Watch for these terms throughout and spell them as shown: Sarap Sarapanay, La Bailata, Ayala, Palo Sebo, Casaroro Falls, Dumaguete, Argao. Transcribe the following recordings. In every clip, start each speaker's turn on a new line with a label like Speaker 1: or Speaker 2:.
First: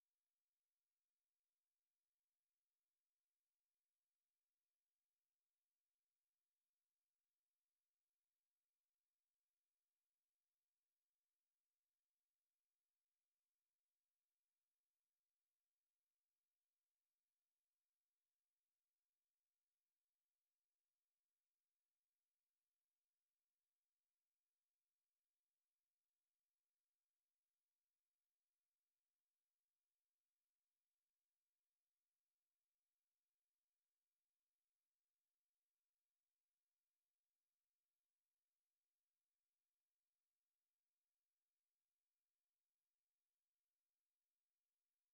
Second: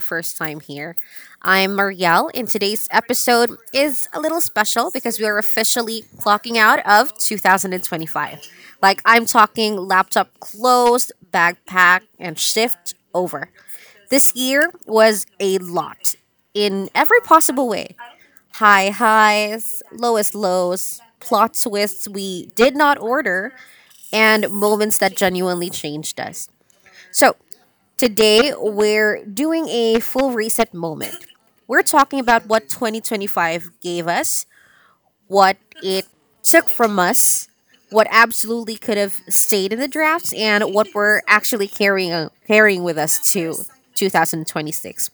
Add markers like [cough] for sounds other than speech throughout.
Speaker 1: first time here. I'm Marielle, and today's episode is a little special because we are officially clocking out of 2025. Like, I'm talking laptop closed, bag packed, and shift over. This year was a lot in every possible way: high highs, lowest lows, plot twists we did not order, and moments that genuinely changed us. So, today we're doing a full reset moment. We're talking about what 2025 gave us, what it took from us, what absolutely could have stayed in the drafts, and what we're actually carrying with us to 2026.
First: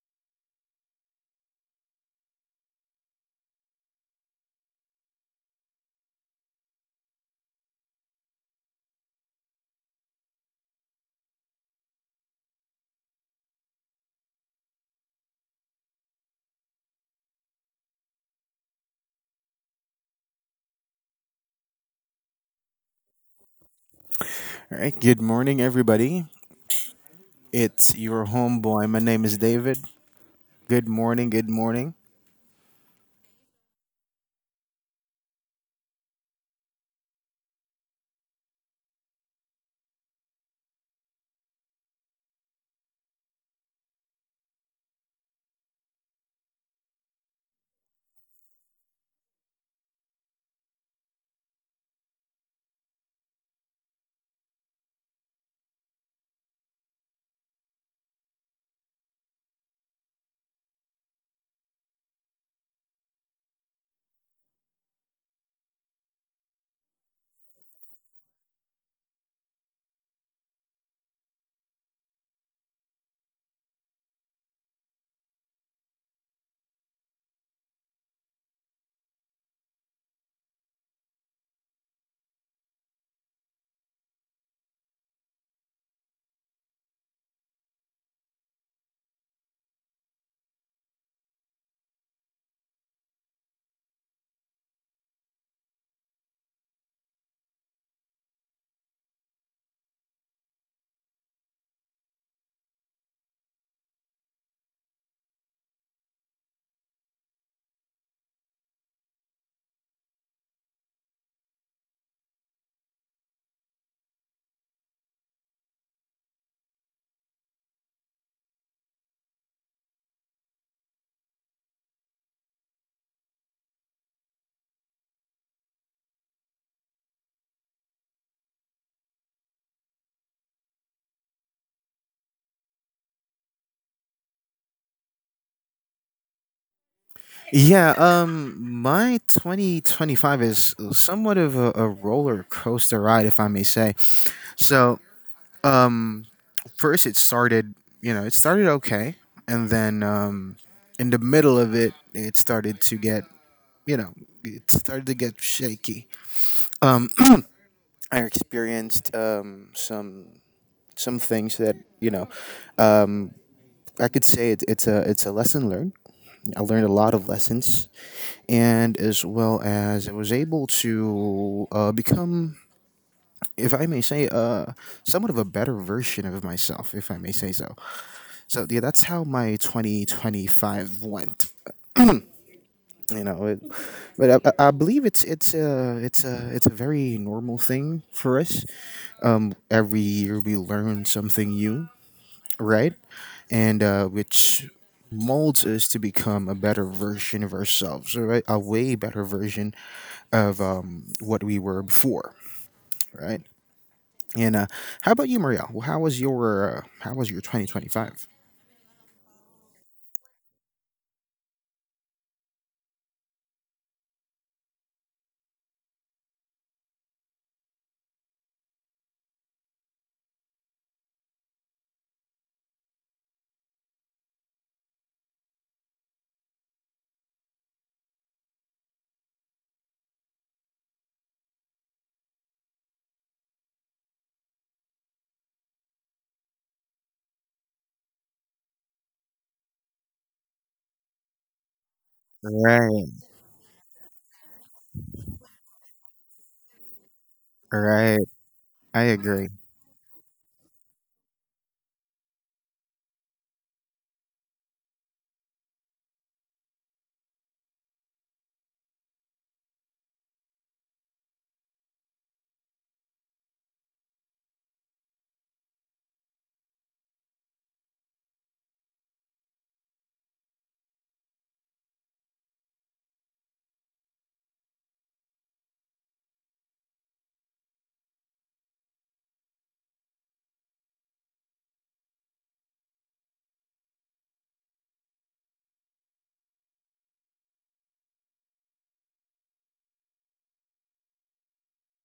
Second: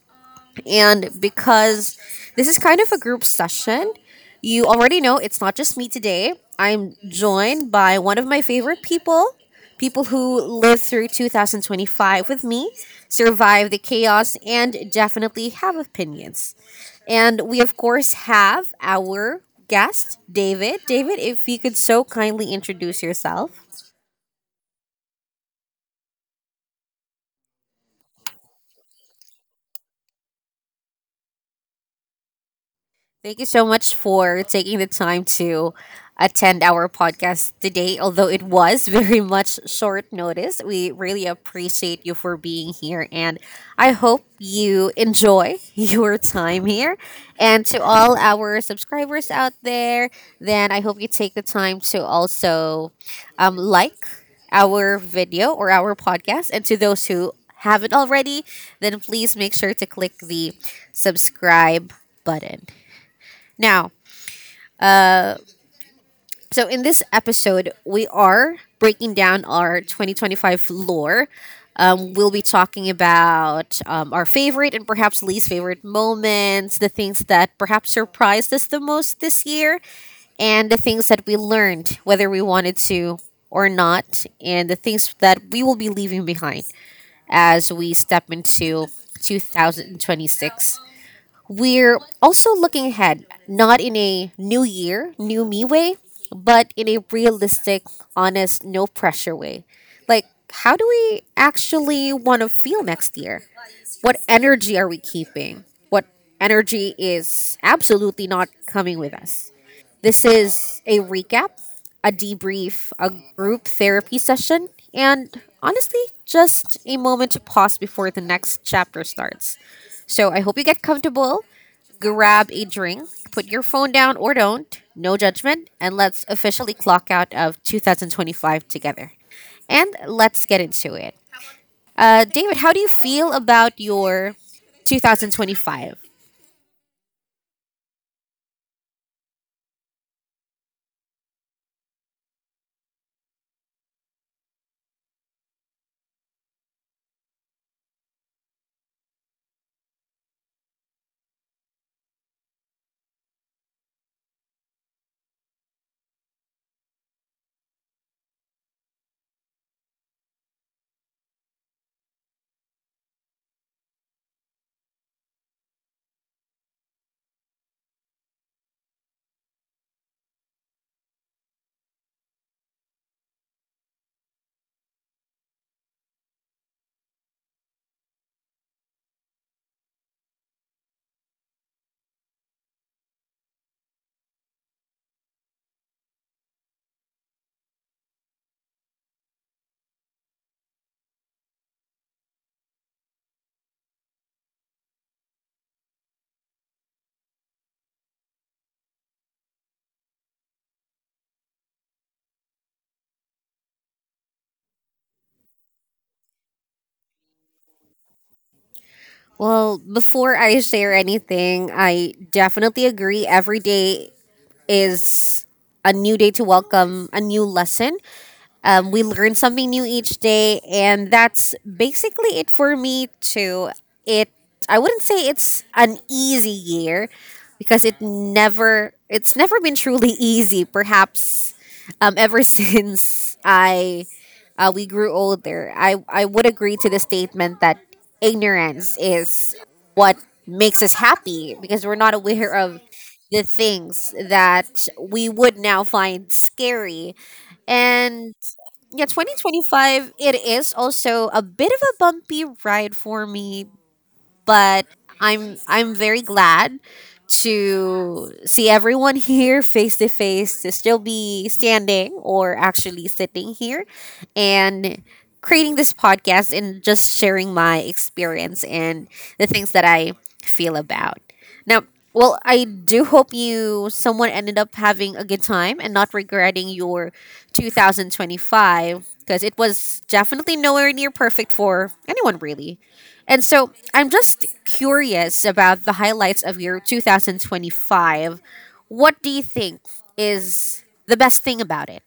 Speaker 1: And because this is kind of a group session, you already know it's not just me today. I'm joined by one of my favorite people, people who lived through 2025 with me, survived the chaos, and definitely have opinions. And we, of course, have our guest, David. David, if you could so kindly introduce yourself.
Speaker 2: All right. Good morning, everybody. It's your homeboy. My name is David. Good morning. Good morning.
Speaker 1: Thank you so much for taking the time to attend our podcast today. Although it was [laughs] very much short notice, we really appreciate you for being here. And I hope you enjoy [laughs] your time here. And to all our subscribers out there, then I hope you take the time to also like our video or our podcast. And to those who haven't already, then please make sure to click the subscribe button. Now, so in this episode, we are breaking down our 2025 lore. We'll be talking about our favorite and perhaps least favorite moments, the things that perhaps surprised us the most this year, and the things that we learned, whether we wanted to or not, and the things that we will be leaving behind as we step into 2026. We're also looking ahead, not in a new year, new me way, but in a realistic, honest, no pressure way. Like, how do we actually want to feel next year? What energy are we keeping? What energy is absolutely not coming with us? This is a recap, a debrief, a group therapy session, and honestly, just a moment to pause before the next chapter starts. So I hope you get comfortable, grab a drink, put your phone down or don't, no judgment, and let's officially clock out of 2025 together. And let's get into it. David, how do you feel about your 2025?
Speaker 2: Yeah. My 2025 is somewhat of a roller coaster ride, if I may say. So, um, first it started. You know, it started okay, and then in the middle of it, it started to get. You know, it started to get shaky. Um, [clears throat] I experienced some things that um. I could say it's a lesson learned. I learned a lot of lessons, and as well as I was able to become, if I may say, somewhat of a better version of myself, if I may say so. So yeah, that's how my 2025 went. You know, but I believe it's a very normal thing for us. Every year we learn something new, right? And which molds us to become a better version of ourselves, right? A way better version of what we were before, right? And how about you, Maria? Well, how was your 2025?
Speaker 1: Well, before I share anything, I definitely agree. Every day is a new day to welcome a new lesson. We learn something new each day, and that's basically it for me too. It I wouldn't say it's an easy year because it's never been truly [laughs] easy. Perhaps ever [laughs] since I we grew older, I would agree to the statement that ignorance is what makes us happy because we're not aware of
Speaker 2: Right,
Speaker 1: the things that we would now find scary.
Speaker 2: right.
Speaker 1: And
Speaker 2: I
Speaker 1: yeah,
Speaker 2: agree.
Speaker 1: 2025, it is also a bit of a bumpy ride for me, but I'm very glad to see everyone here face to face to still be standing or actually sitting here and creating this podcast and just sharing my experience and the things that I feel about. Now, well, I do hope you someone ended up having a good time and not regretting your 2025, because it was definitely nowhere near perfect for anyone really. And so, I'm just curious about the highlights of your 2025. What do you think is the best thing about it?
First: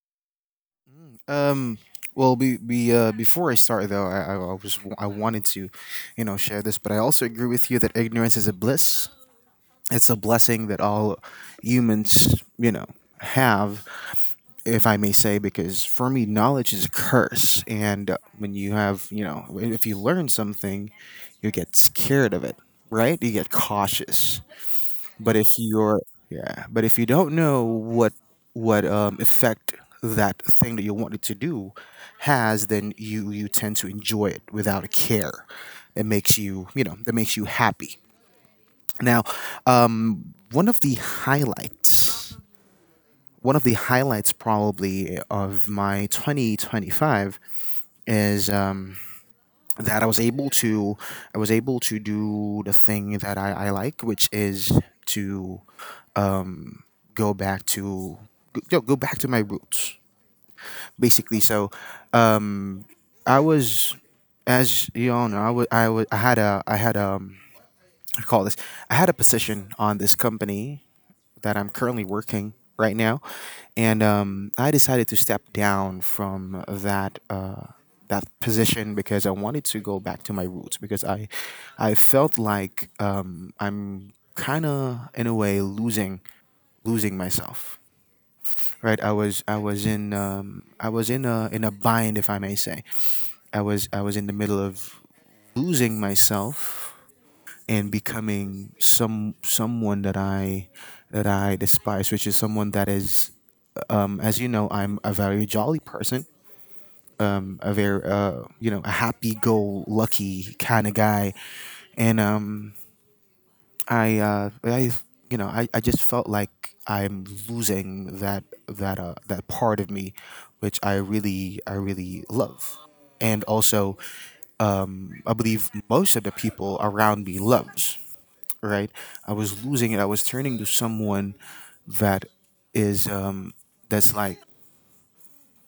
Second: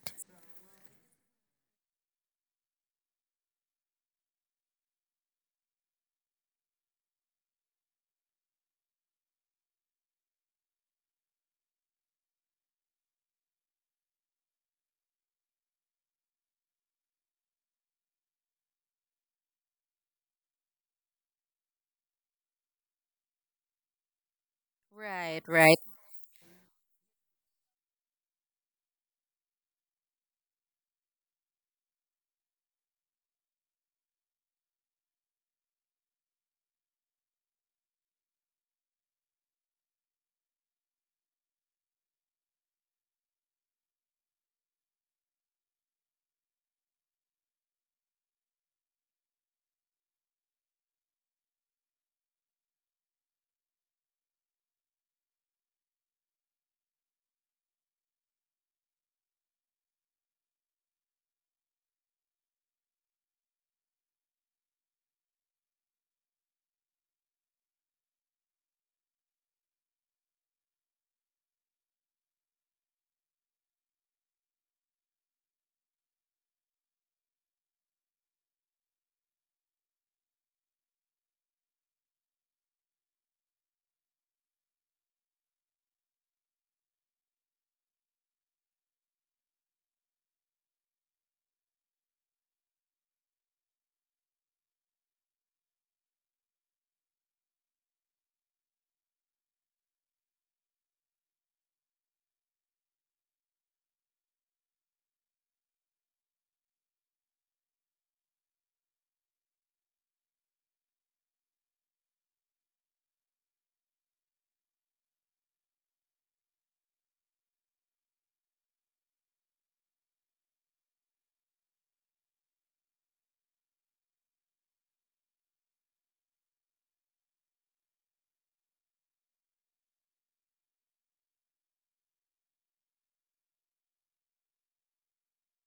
Speaker 2: Um, well, before I start though, I wanted to, you know, share this, but I also agree with you that ignorance is a bliss. It's a blessing that all humans have, if I may say, because for me, knowledge is a curse. And when you have, you know, if you learn something, you get scared of it, right? You get cautious. But
Speaker 1: Right,
Speaker 2: if
Speaker 1: right.
Speaker 2: you're, yeah, but if you don't know what effect that thing that you wanted to do has, then you tend to enjoy it without a care. It makes that makes you happy. Now, um, one of the highlights, one of the highlights probably of my 2025 is that I was able to do the thing that I like, which is to go back to, go back to my roots, basically. So, I was, as you all know, I had a I call this. I had a position on this company that I'm currently working right now, and I decided to step down from that position because I wanted to go back to my roots because I felt like I'm kind of in a way losing myself. Right, I was in a bind, if I may say. I was in the middle of losing myself and becoming someone that I despise, which is someone that is, as you know, I'm a very jolly person, a very a happy-go-lucky kind of guy, and I uh, I I just felt like I'm losing that part of me, which I really love, and also I believe most of the people around me loves, right? I was losing it. I was turning to someone that is um that's like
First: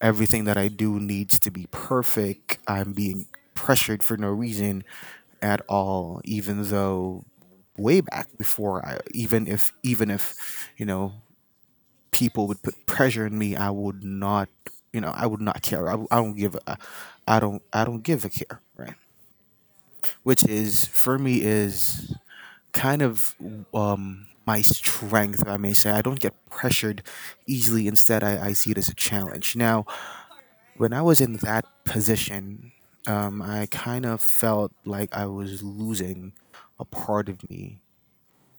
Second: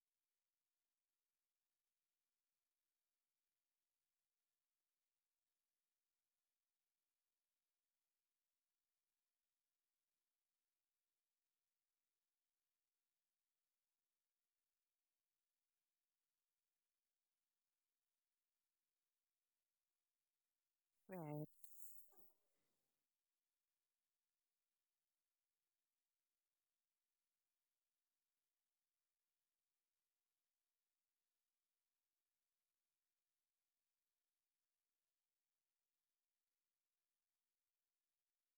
Speaker 2: everything that I do needs to be perfect. I'm being pressured for no reason at all, even though way back before I even if, you know, people would put pressure on me, I would not care. I don't give a I don't give a care, right? Which is for me is kind of, my strength, if I may say. I don't get pressured easily. Instead, I see it as a challenge. Now, when I was in that position, I kind of felt like I was losing a part of me.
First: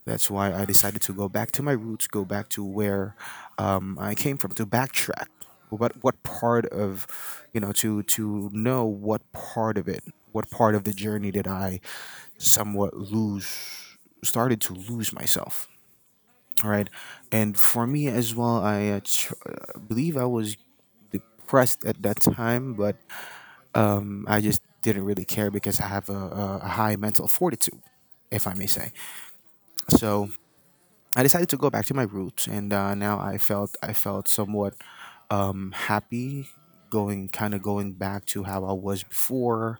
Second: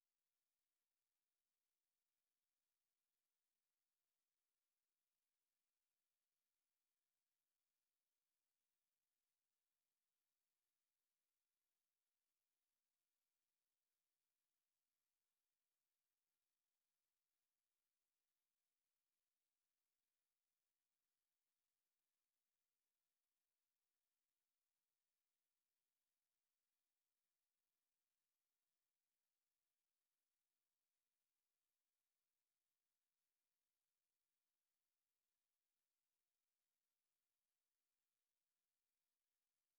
Speaker 2: That's why I decided to go back to my roots, go back to where I came from, to backtrack. What part of, you know, to know what part of it, what part of the journey did I somewhat lose, started to lose myself. All right, and for me as well, I believe I was depressed at that time, but I just didn't really care because I have a high mental fortitude, if I may say. So I decided to go back to my roots, and now I felt somewhat happy, going, kind of going back to how I was before,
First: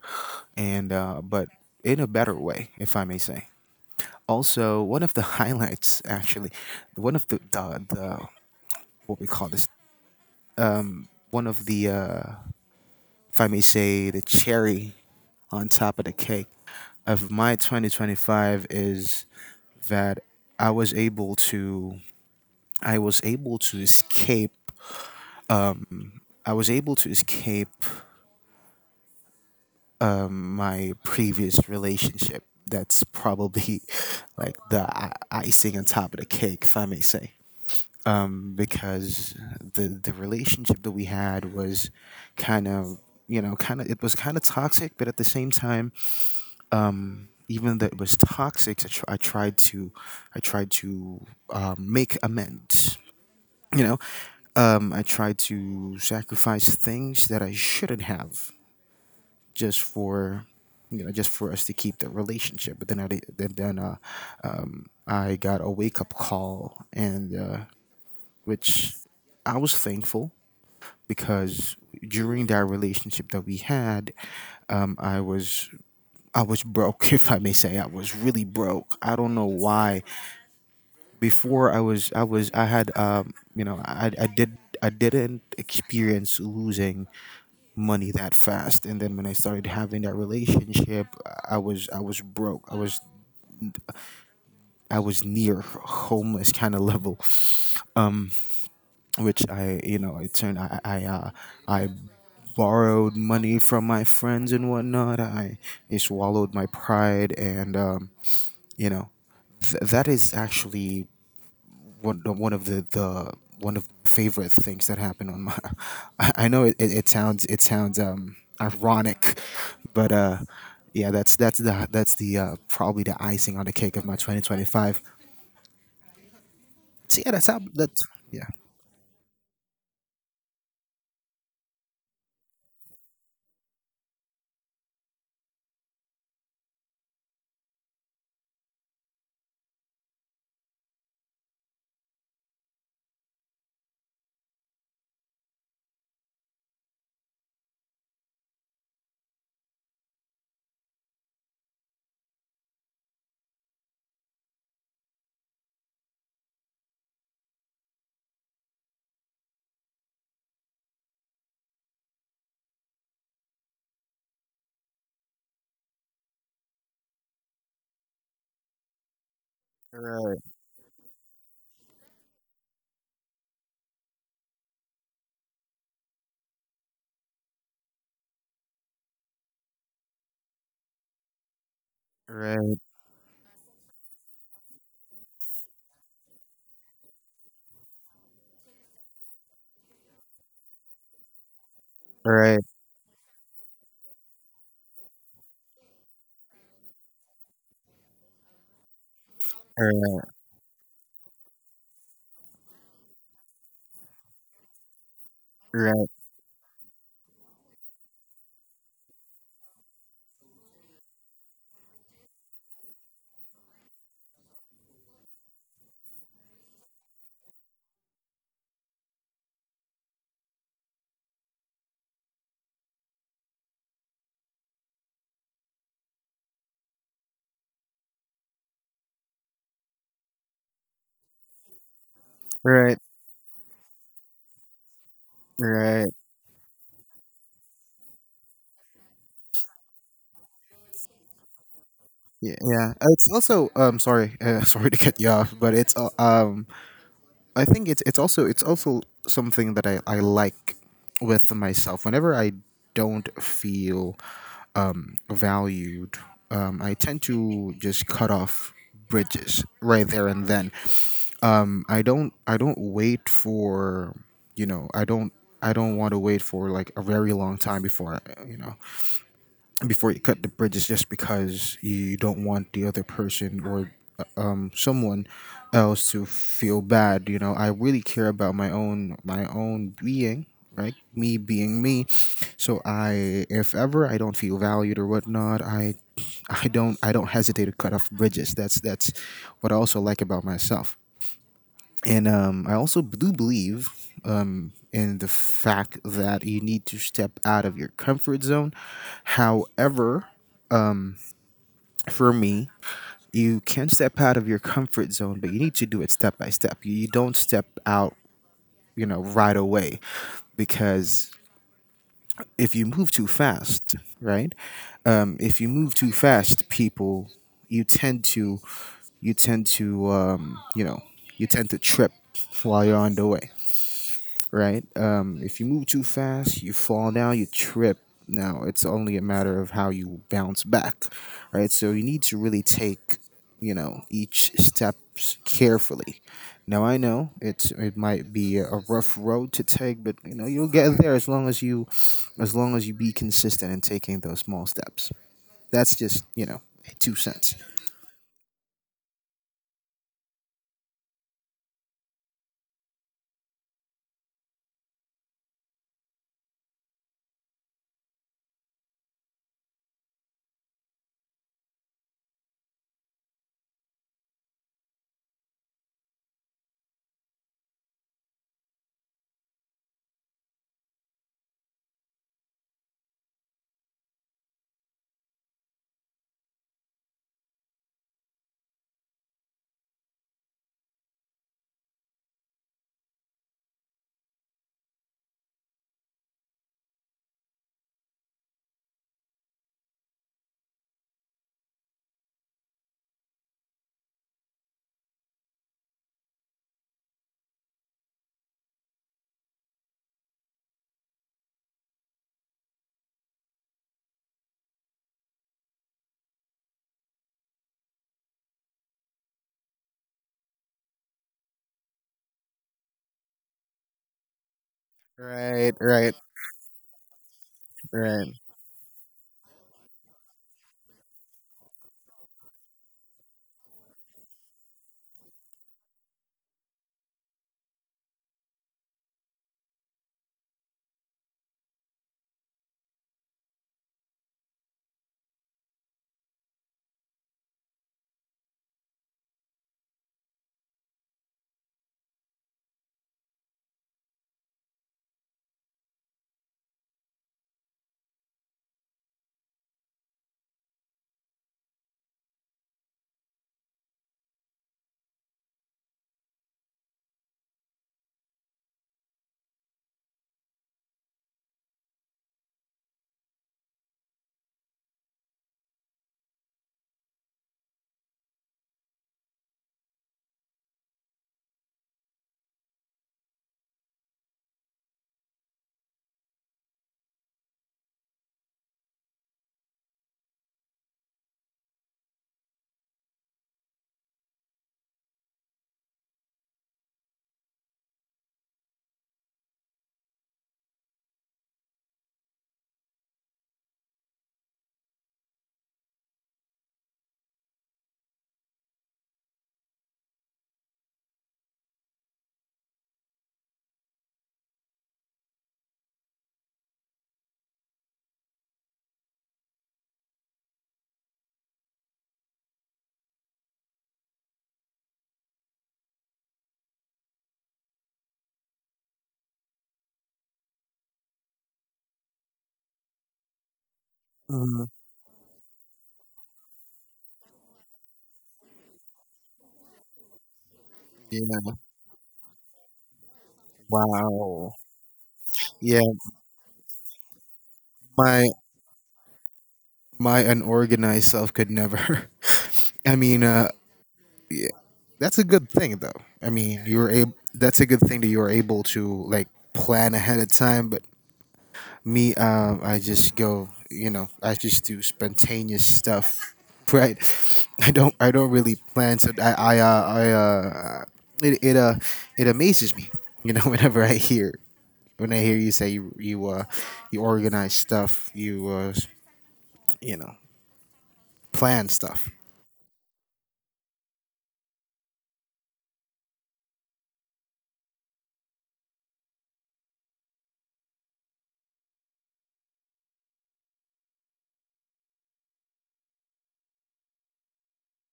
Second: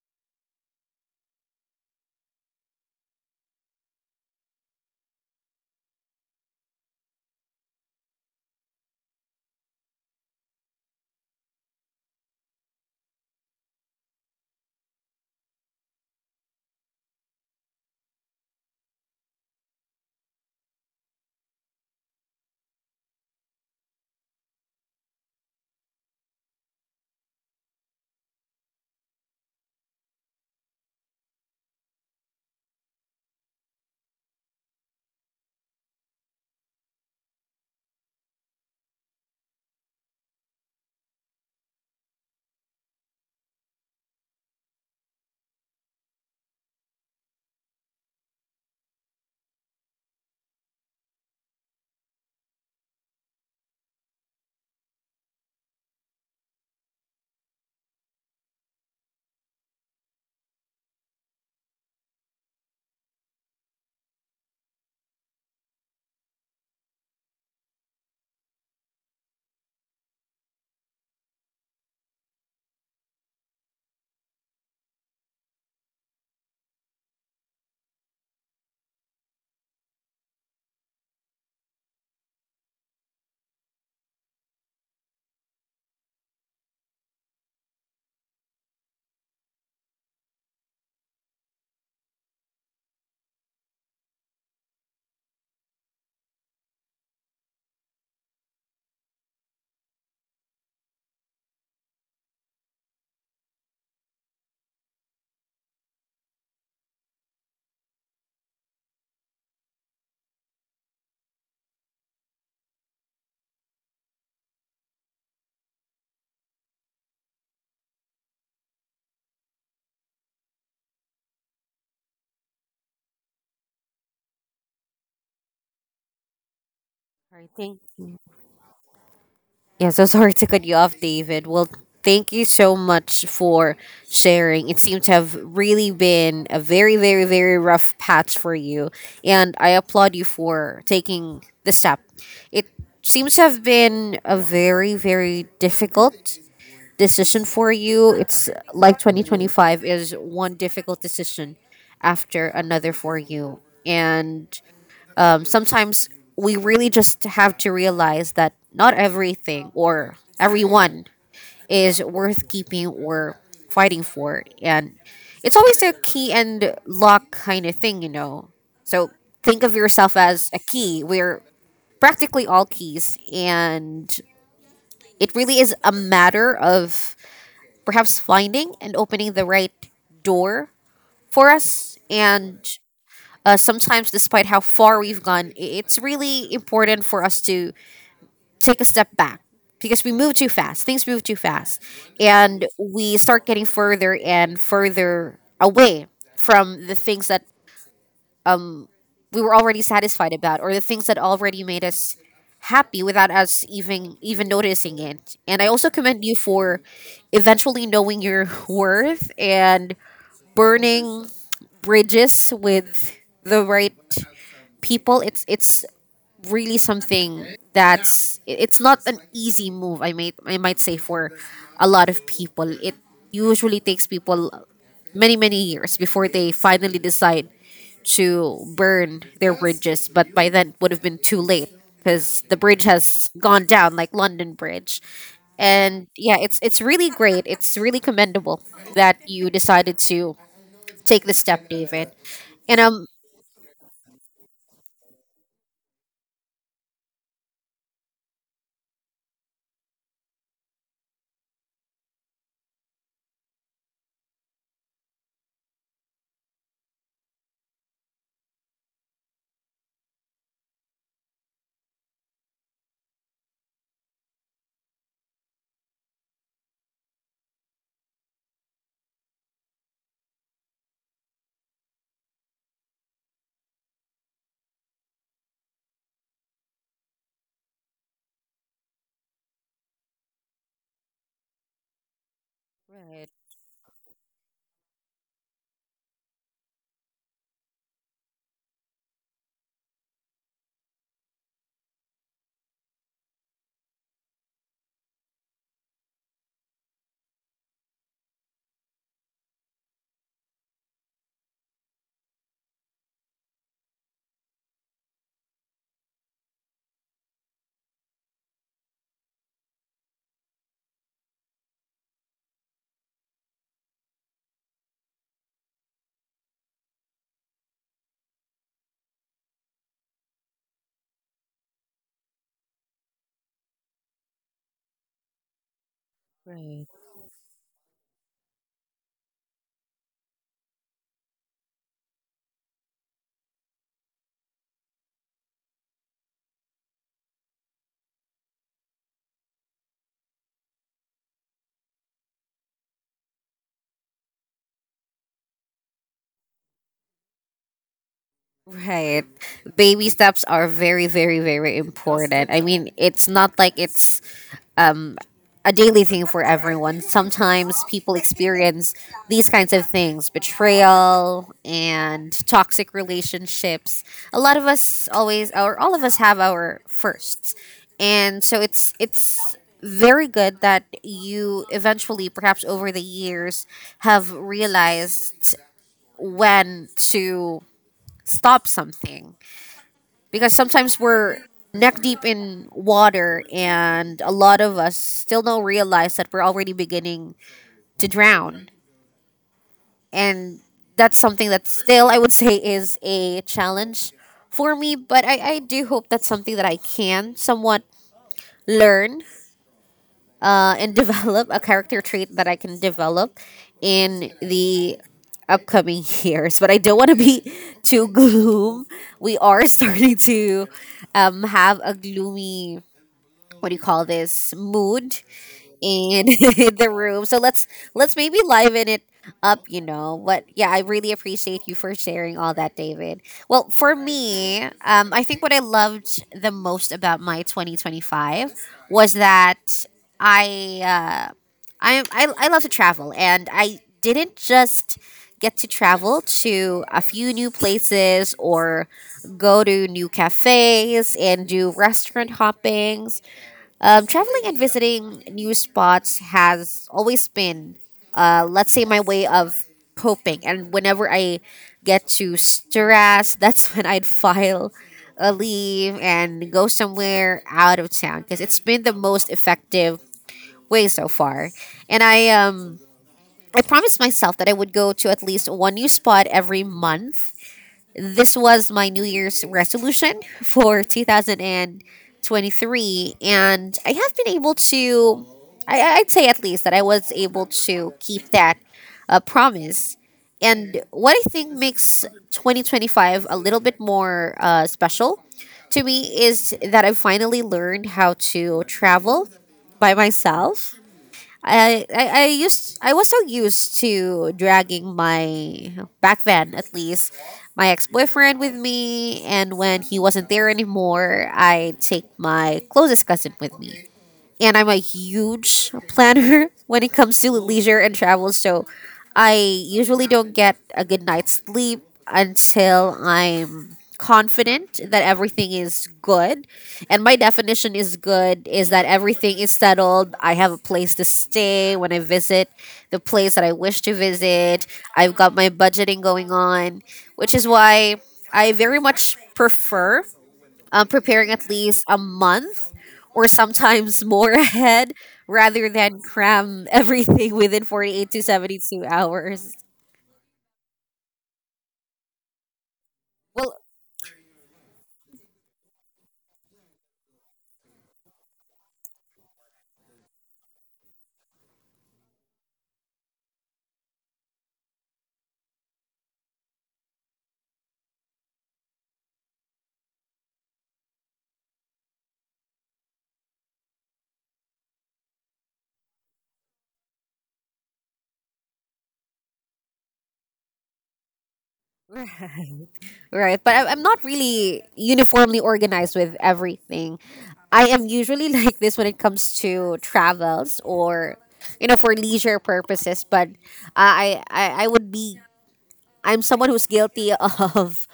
Speaker 2: and but in a better way, if I may say. Also, one of the [laughs] highlights, actually, one of the what we call this, one of the, if I may say, the cherry on top of the cake of my 2025 is that I was able to I was able to escape I was able to escape, my previous relationship. That's probably [laughs] like the icing on top of the cake, if I may say. Because the relationship that we had was kind of, you know, kind of toxic, but at the same time, even though it was toxic, I tried to make amends. You know, I tried to sacrifice things that I shouldn't have just for, you know, just for us to keep the relationship, but then I got a wake-up call, and which I was thankful, because during that relationship that we had, um i was I was broke, [laughs] if I may say. I was really broke. I don't know why before I was I was I had you know I did I didn't experience losing money that fast, and then when I started having that relationship, I was broke, I was near homeless kind of level, um which I, you know, it turned I borrowed money from my friends and whatnot. I swallowed my pride, and you know that is actually one the one of favorite things that happened on my. [laughs] I know it sounds ironic, but yeah, that's the probably the icing on the cake of my 2025. So yeah, that's
Speaker 1: I
Speaker 2: how
Speaker 1: think.
Speaker 2: that's yeah.
Speaker 1: Yeah, so sorry to cut you off, David. Well, thank you so much for sharing. It seems to have really been a very, very, very rough patch for you. And I applaud you for taking the step. It seems to have been a very, very difficult decision for you. It's like 2025 is one difficult decision after another for you. And sometimes we really just have to realize that not everything or everyone is worth keeping or fighting for. And it's always a key and lock kind of thing, you know. So think of yourself
Speaker 2: Right,
Speaker 1: as a key. We're practically all keys. And it really is a matter of perhaps finding and opening the right door for us. And
Speaker 2: right,
Speaker 1: sometimes despite how far we've gone, it's really important for us to take a step back because we move too fast. Things move too fast,
Speaker 2: right,
Speaker 1: and we start getting further and further away from the things that we were already
Speaker 2: right,
Speaker 1: satisfied about or the things that already made us happy without us even noticing it. And I also
Speaker 2: right,
Speaker 1: commend you for eventually knowing your [laughs] worth and burning bridges with the right people. It's really something that's it's not an easy move. I might say for a lot of people, it usually takes people many, many years before they finally decide to burn their bridges. But by then, it would have been too late because the bridge
Speaker 2: right.
Speaker 1: has gone down, like London Bridge. And yeah, it's really great. It's really commendable that you decided to take the step, David.
Speaker 2: Yeah,
Speaker 1: And
Speaker 2: yeah. It's also sorry, [laughs] sorry to cut you off, but it's I think it's also something that I like with myself. Whenever I don't feel valued, I tend to just cut off bridges right there and then. I don't wait for, you know I don't I don't want to wait for like a very long time before I, you know, before you cut the bridges just because you don't want the other person or someone else to feel bad. You know, I really care about my own being, right? Me being me. So
Speaker 1: Right,
Speaker 2: I if ever I don't feel valued or whatnot, I don't hesitate to cut off bridges. That's what I also like about myself. And, I also do believe, in the fact that you need to step out of your comfort zone. However, for me, you can step out of your comfort zone, but you need to do it step by step. You don't step out, you know, right away, because if you move too fast, right? If you move too fast, people, you tend to, you tend to, you know, you tend to trip while you're on the way, right? If you move too fast, you
Speaker 1: right.
Speaker 2: fall down, you trip. Now it's only a matter of how you bounce back, right? So you need to really take, you know, each steps carefully. Now I know it might be a rough road to take, but you know you'll get there as long as you be consistent in taking those small steps. That's just, you know, two cents.
Speaker 1: right, baby steps are very, very, very important. I mean, it's not like it's a daily thing for everyone. Sometimes people experience these kinds of things, betrayal and toxic relationships. A lot of us always, or all of us, have our firsts. And so it's, very good that you eventually, perhaps over the years, have realized when to stop something, because sometimes we're neck deep in water and a lot of us still don't realize that we're already beginning to drown. And that's something that still I would say is a challenge for me, but I do hope that's something that I can somewhat learn and [laughs] develop, a character trait that I can develop in the upcoming [laughs] years. But I don't want to be [laughs] too gloom. We are [laughs] starting to have a gloomy, what do you call this, mood
Speaker 2: Right, right,
Speaker 1: in [laughs] the room. So let's
Speaker 2: right.
Speaker 1: maybe liven it up, you know. But yeah, I really appreciate you for sharing all that, David. Well, for me, I think what I loved the most about my 2025 was that I uh, I love to travel, and I didn't just get to travel to a few new places or go to new cafes and do restaurant hoppings. Traveling and visiting new spots has always been, let's say, my way of coping. And whenever I get to stress, that's [laughs] when I'd file a leave and go somewhere out of town, because it's been the most effective way so far. And I promised myself that I would go to at least one new spot every month. This was my New Year's resolution for 2023, and I have been able to, I'd say at least that I was able to keep that promise. And what I think makes 2025 a little bit more special to me is that I finally learned how to travel by myself. I was so used to dragging my, back then at least, my ex boyfriend with me, and when he wasn't there anymore, I take my closest cousin with me. And I'm a huge planner [laughs] when it comes to leisure and travel. So I usually don't get a good night's sleep until I'm confident that everything is good. And my definition is good is that everything is settled. I have a place to stay when I visit the place that I wish to visit.
Speaker 2: Mhm.
Speaker 1: I've got my budgeting going on, which is why I very much prefer preparing at
Speaker 2: Yeah.
Speaker 1: least a month or sometimes more [laughs]
Speaker 2: Wow.
Speaker 1: ahead rather
Speaker 2: Yeah,
Speaker 1: than cram everything within 48 to
Speaker 2: my
Speaker 1: 72 hours.
Speaker 2: my unorganized self could never. [laughs] I mean,
Speaker 1: Well,
Speaker 2: yeah, that's a good thing though. I mean, you were able. That's a good thing that you were able to like plan ahead of time. But me, I just go. You know, I just do spontaneous stuff. [laughs] Right. I don't really plan. So I. I. I it. It. It amazes me. You know, [laughs] whenever I hear. When I hear you say you organize stuff, you know, plan stuff.
Speaker 1: right. But I'm not really uniformly organized with everything. I am usually [laughs] like this when it comes to travels or, you know, for leisure purposes. But I would be, I'm someone who's guilty [laughs] of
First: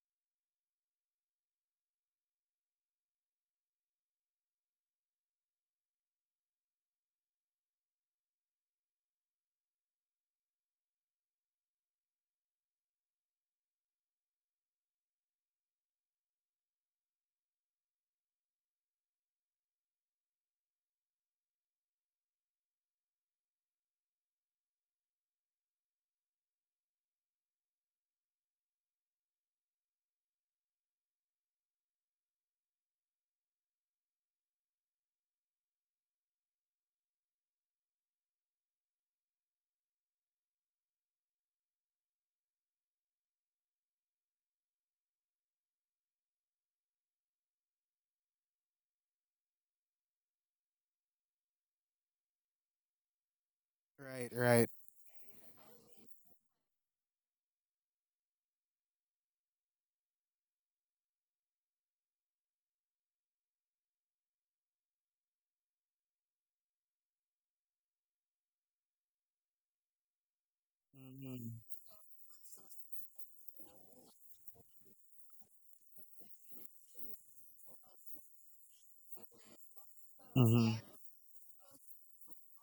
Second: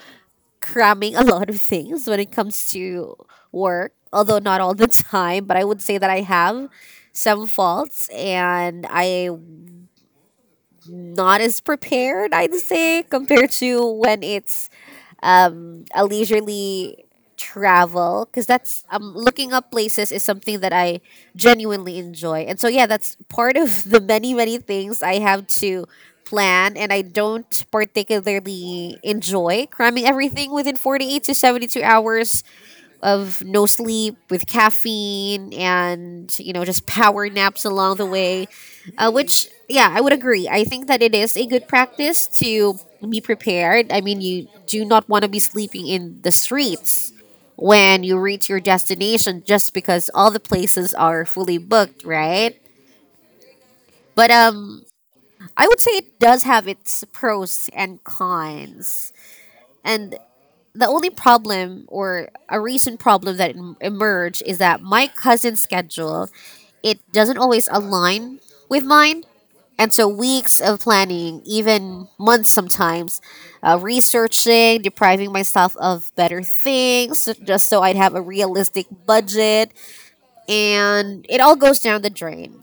Speaker 1: cramming a [laughs] lot of things when it comes to work, although not all the time, but I would say that I have some faults and I'm not as prepared, I'd say, compared to when it's a leisurely travel, because that's looking up places is something that I genuinely enjoy. And so, yeah, that's part of [laughs] the many, many things I have to plan, and I don't particularly enjoy cramming everything within 48 to 72 hours of no sleep with caffeine and just power naps along the way. Which, yeah, I would agree. I think that it is a good practice to be prepared. I mean, you do not want to be sleeping in the streets when you reach your destination just because all the places are fully booked, right?
Speaker 2: Right,
Speaker 1: but
Speaker 2: right.
Speaker 1: um I would say it does have its pros and cons. And the only problem or a recent problem that emerged is that my cousin's schedule, it doesn't always align with mine. And so weeks of planning, even months sometimes, researching, depriving myself of better things just so I'd have a realistic budget,
Speaker 2: Mm-hmm.
Speaker 1: and it all goes down the drain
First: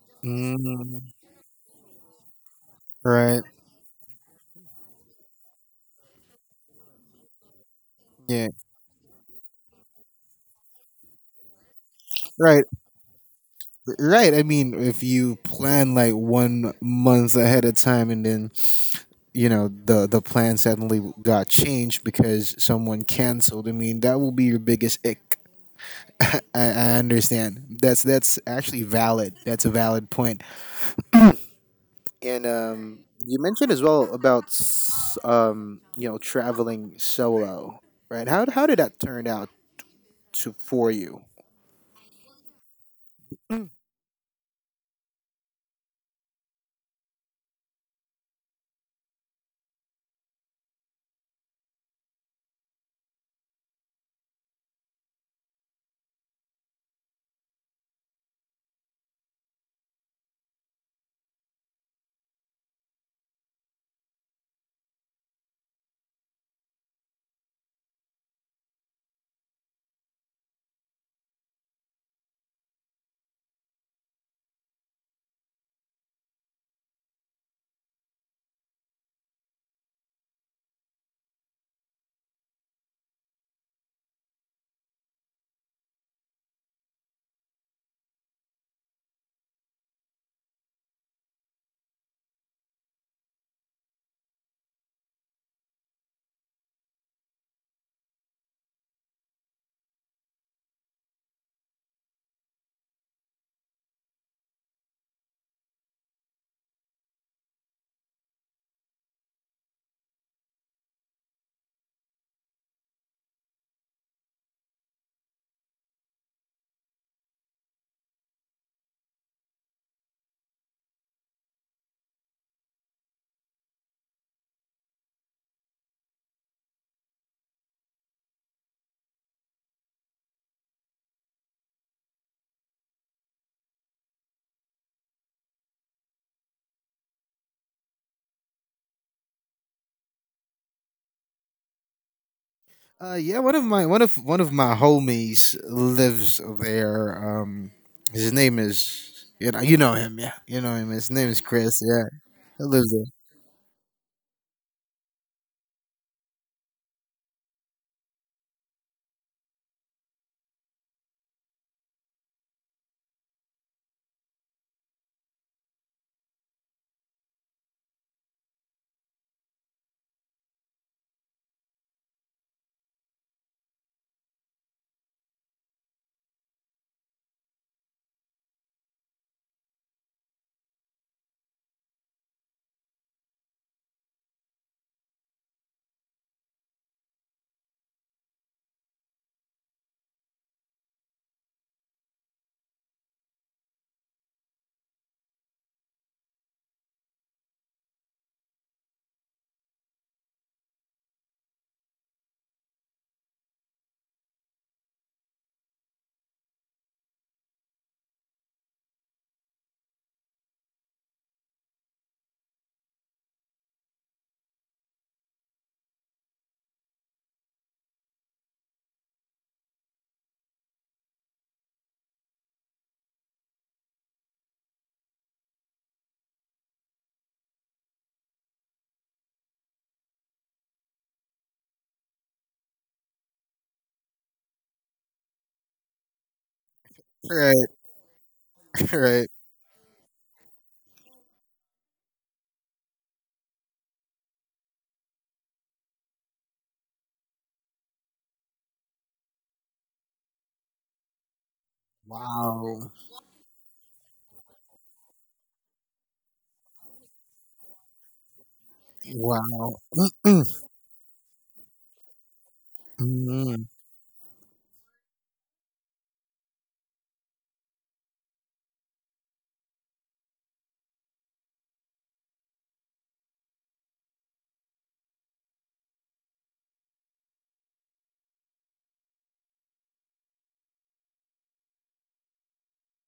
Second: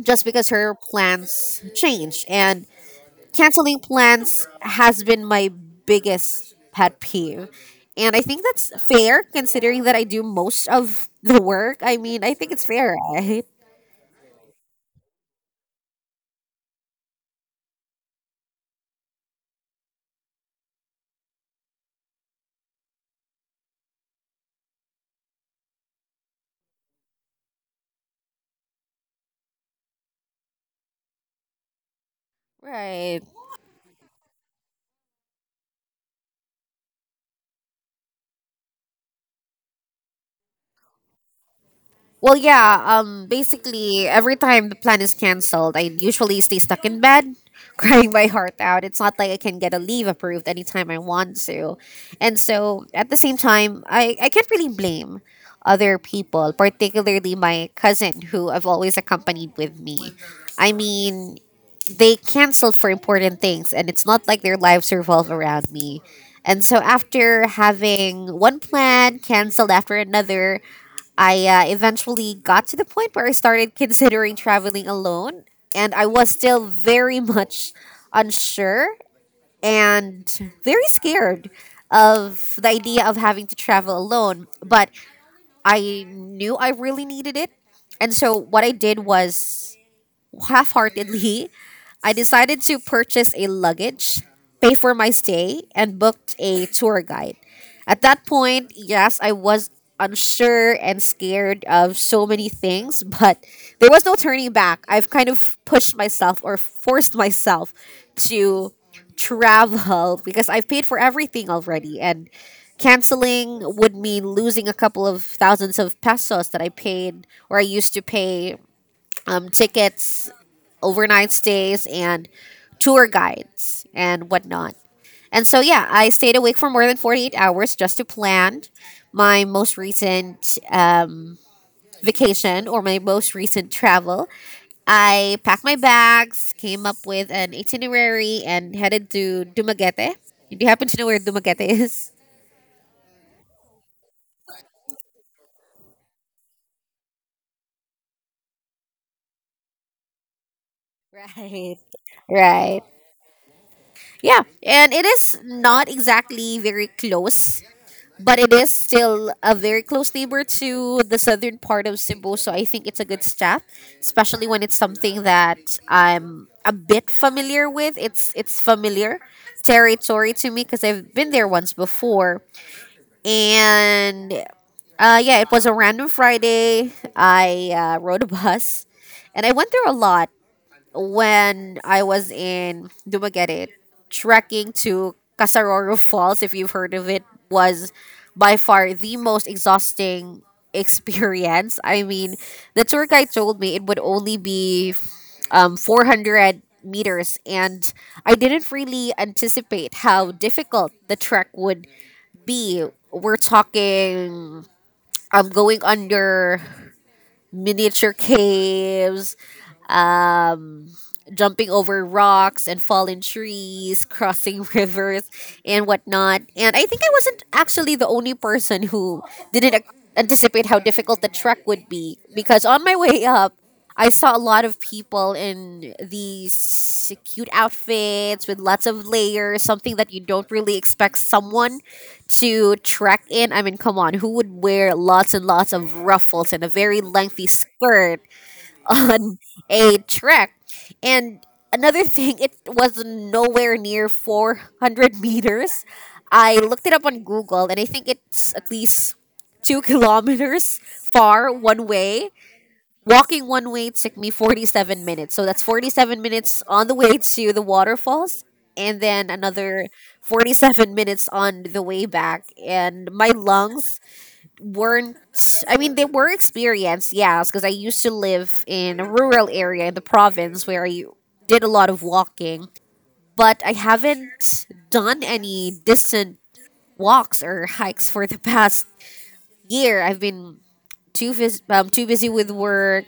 Speaker 1: just because her
Speaker 2: Mm-hmm.
Speaker 1: plans change. And
Speaker 2: Right.
Speaker 1: canceling plans has been my biggest pet peeve. And I think
Speaker 2: Yeah.
Speaker 1: that's fair considering that I do most of the work. I mean, I think
Speaker 2: Right.
Speaker 1: it's fair, right?
Speaker 2: Right. I mean, if you plan like one month ahead of time, and then you know the plan suddenly got changed because someone canceled. I mean, that will be your biggest ick. I understand. That's actually valid. That's a valid point. And
Speaker 1: Right.
Speaker 2: you mentioned as well about you know, traveling solo, right? How did that turn out to for you?
Speaker 1: Well, yeah. Basically, every time the plan is canceled, I usually stay stuck in bed, [laughs] crying my heart out. It's not like I can get a leave approved anytime I want to, and so at the same time, I can't really blame other people, particularly my cousin who I've always accompanied with me. I mean, they canceled for important things, and it's not like their lives revolve around me. And so after having one plan canceled after another, I eventually got to the point where I started considering traveling alone, and I was still very [laughs] much unsure and very scared of the idea of having to travel alone, but I knew I really needed it. And so what I did was, half heartedly, I decided to purchase a luggage, pay for my stay, and booked a tour guide. At that point, yes, I was unsure and scared of so many things, but there was no turning back. I've kind of pushed myself or forced myself to travel because I've paid for everything already, and canceling would mean losing a couple of thousands of pesos that I paid or I used to pay tickets, overnight stays, and tour guides and whatnot. And so, yeah, I stayed awake for more than 48 hours just to plan my most recent vacation or my most recent travel. I packed my bags, came up with an itinerary, and headed to Dumaguete. Do you happen to know where Dumaguete is? [laughs]
Speaker 2: Yeah, one of my one of my homies lives there. His name is you know him, yeah, you know him. His name is
Speaker 1: Right.
Speaker 2: Chris. Yeah, he
Speaker 1: Right.
Speaker 2: lives
Speaker 1: Yeah. And it is not exactly very close, but it is still a very close neighbor to the southern part of Cebu. So I think it's a good step, especially when it's something that I'm a bit familiar with. It's familiar territory to me because I've been there once before, and yeah, it was a random Friday. I rode a bus, and I went through a lot when I was in Dumaguete, trekking to Casaroro Falls, if you've heard of it, was by far the most exhausting [laughs] experience. I mean, the tour guide told me it would only be 400 meters, and I didn't really anticipate how difficult the trek would be. We're talking going under miniature caves, um, jumping over rocks and fallen trees, crossing [laughs] rivers, and whatnot. And I think I wasn't actually the only person who didn't ac- anticipate how difficult the trek would be, because on my way up, I saw a lot of people in these cute outfits with lots of layers, something that you don't really expect someone to trek in. I mean, come on, who would wear lots and lots of ruffles and a very lengthy
Speaker 2: there. Right,
Speaker 1: skirt
Speaker 2: [laughs] right.
Speaker 1: on [laughs] a track. And another thing, it was nowhere near 400 meters. I looked it up on Google, and I think it's at least 2 kilometers far one way.
Speaker 2: Wow,
Speaker 1: Walking one way took me 47 minutes. So that's 47 minutes on the way to the waterfalls and then
Speaker 2: wow.
Speaker 1: another 47 minutes on the way back. And my
Speaker 2: Mm,
Speaker 1: lungs weren't— I mean, they were experienced, yes, because I used to live in a rural area in the province where I did a lot of walking, but I haven't done any distant walks or hikes for the past year. I've been too busy with work,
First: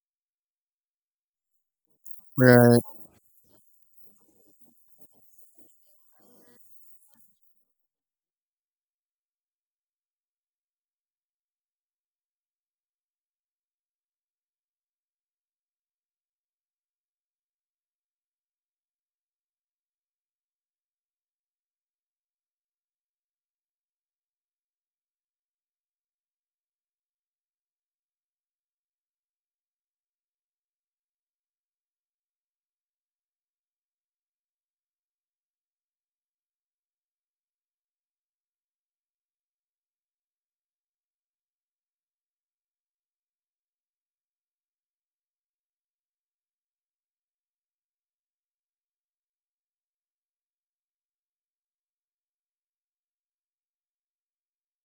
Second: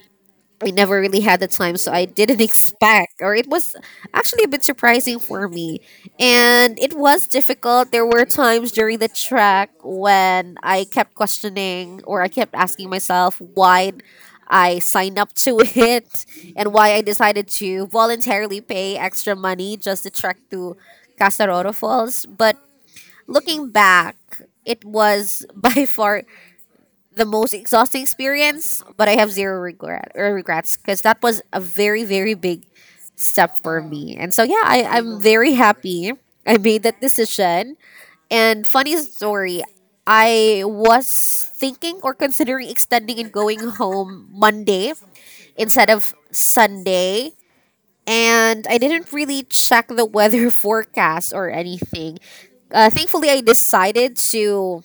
Speaker 1: I never really had the time, so I didn't [laughs]
Speaker 2: right.
Speaker 1: expect, or it was actually a bit surprising for me. And it was difficult. There were times during the track when I kept questioning, or I kept asking myself why I signed up to [laughs] it and why I decided to voluntarily pay extra money just to trek to Casaroro Falls. But looking back, it was [laughs] by far the most exhausting experience, but I have zero regret or regrets because that was a very, very big step for me. And so yeah, I'm very happy I made that decision. And funny story, I was thinking or considering extending and going home Monday instead of Sunday. And I didn't really check the weather [laughs] forecast or anything. Thankfully, I decided to,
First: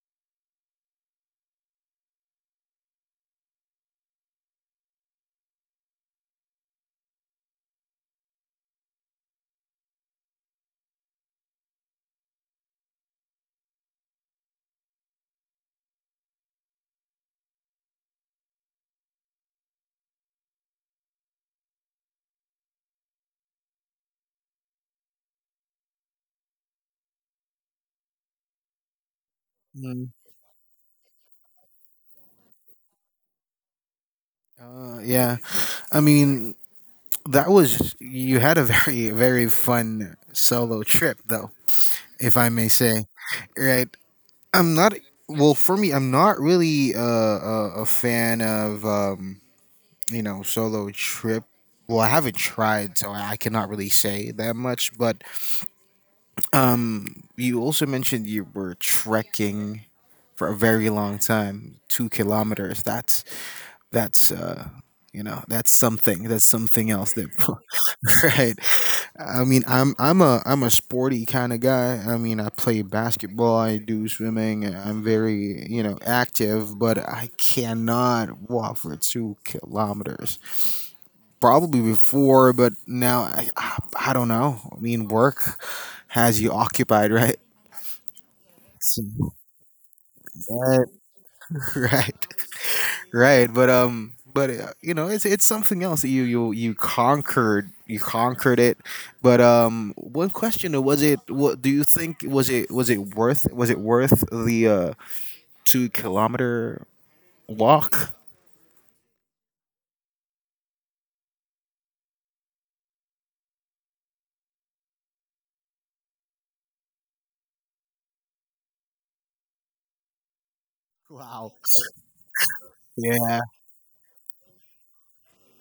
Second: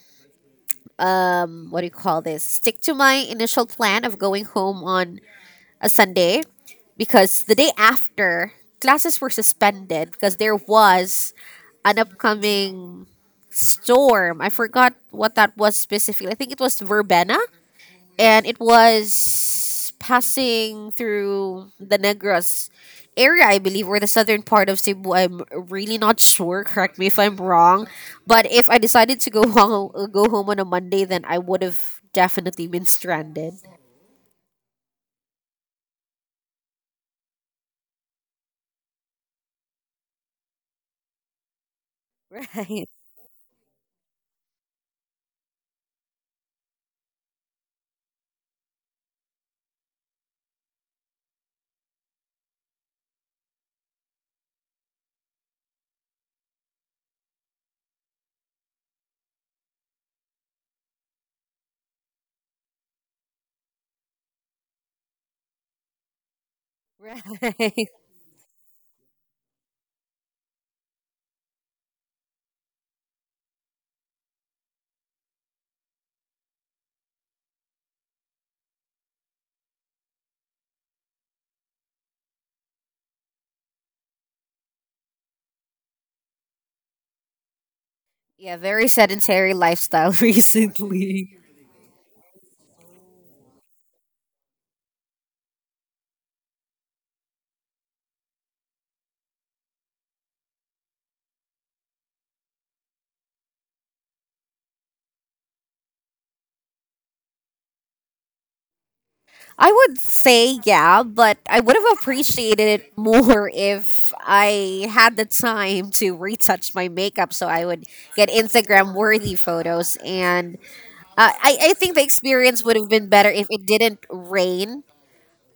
Speaker 1: what do you call this, stick to my initial plan of going home on a Sunday, because the day after, classes were suspended because there was an upcoming storm. I forgot what that was specifically. I think it was verbena, and it was passing through the Negros area, I believe, or the southern part of Cebu. I'm really not sure. Correct me if I'm wrong. But if I decided to go [laughs] home,
Speaker 2: Mm.
Speaker 1: go home on a Monday, then I would have definitely been stranded. [laughs]
Speaker 2: Yeah. I mean, that was you had a [laughs] very very fun solo trip though, if I may say. Right. I'm not. Well, for me, I'm not really a fan of. You know, solo trip. Well, I haven't tried, so I cannot really say that much. But um, you also mentioned you were trekking for a very long time, 2 kilometers. That's you know, That's something else.
Speaker 1: Right,
Speaker 2: That [laughs]
Speaker 1: right.
Speaker 2: right. I mean, I'm a sporty kind of guy. I mean, I play basketball. I do swimming. I'm very you know active, but I cannot walk for 2 kilometers probably before, but now I don't know. I mean, work has you occupied, right?
Speaker 1: Yeah, very
Speaker 2: So-
Speaker 1: sedentary lifestyle [laughs]
Speaker 2: Right,
Speaker 1: recently.
Speaker 2: [laughs] right, right. But you know, it's something else that you conquered. You conquered it. But one question was it? What do you think? Was it worth? Was it worth the 2 kilometer walk?
Speaker 1: I would say yeah, but I would have appreciated it more if I had the time to retouch my makeup so I would get Instagram worthy photos. And
Speaker 2: Wow.
Speaker 1: I think the experience would have been better
Speaker 2: Yeah.
Speaker 1: if it didn't rain.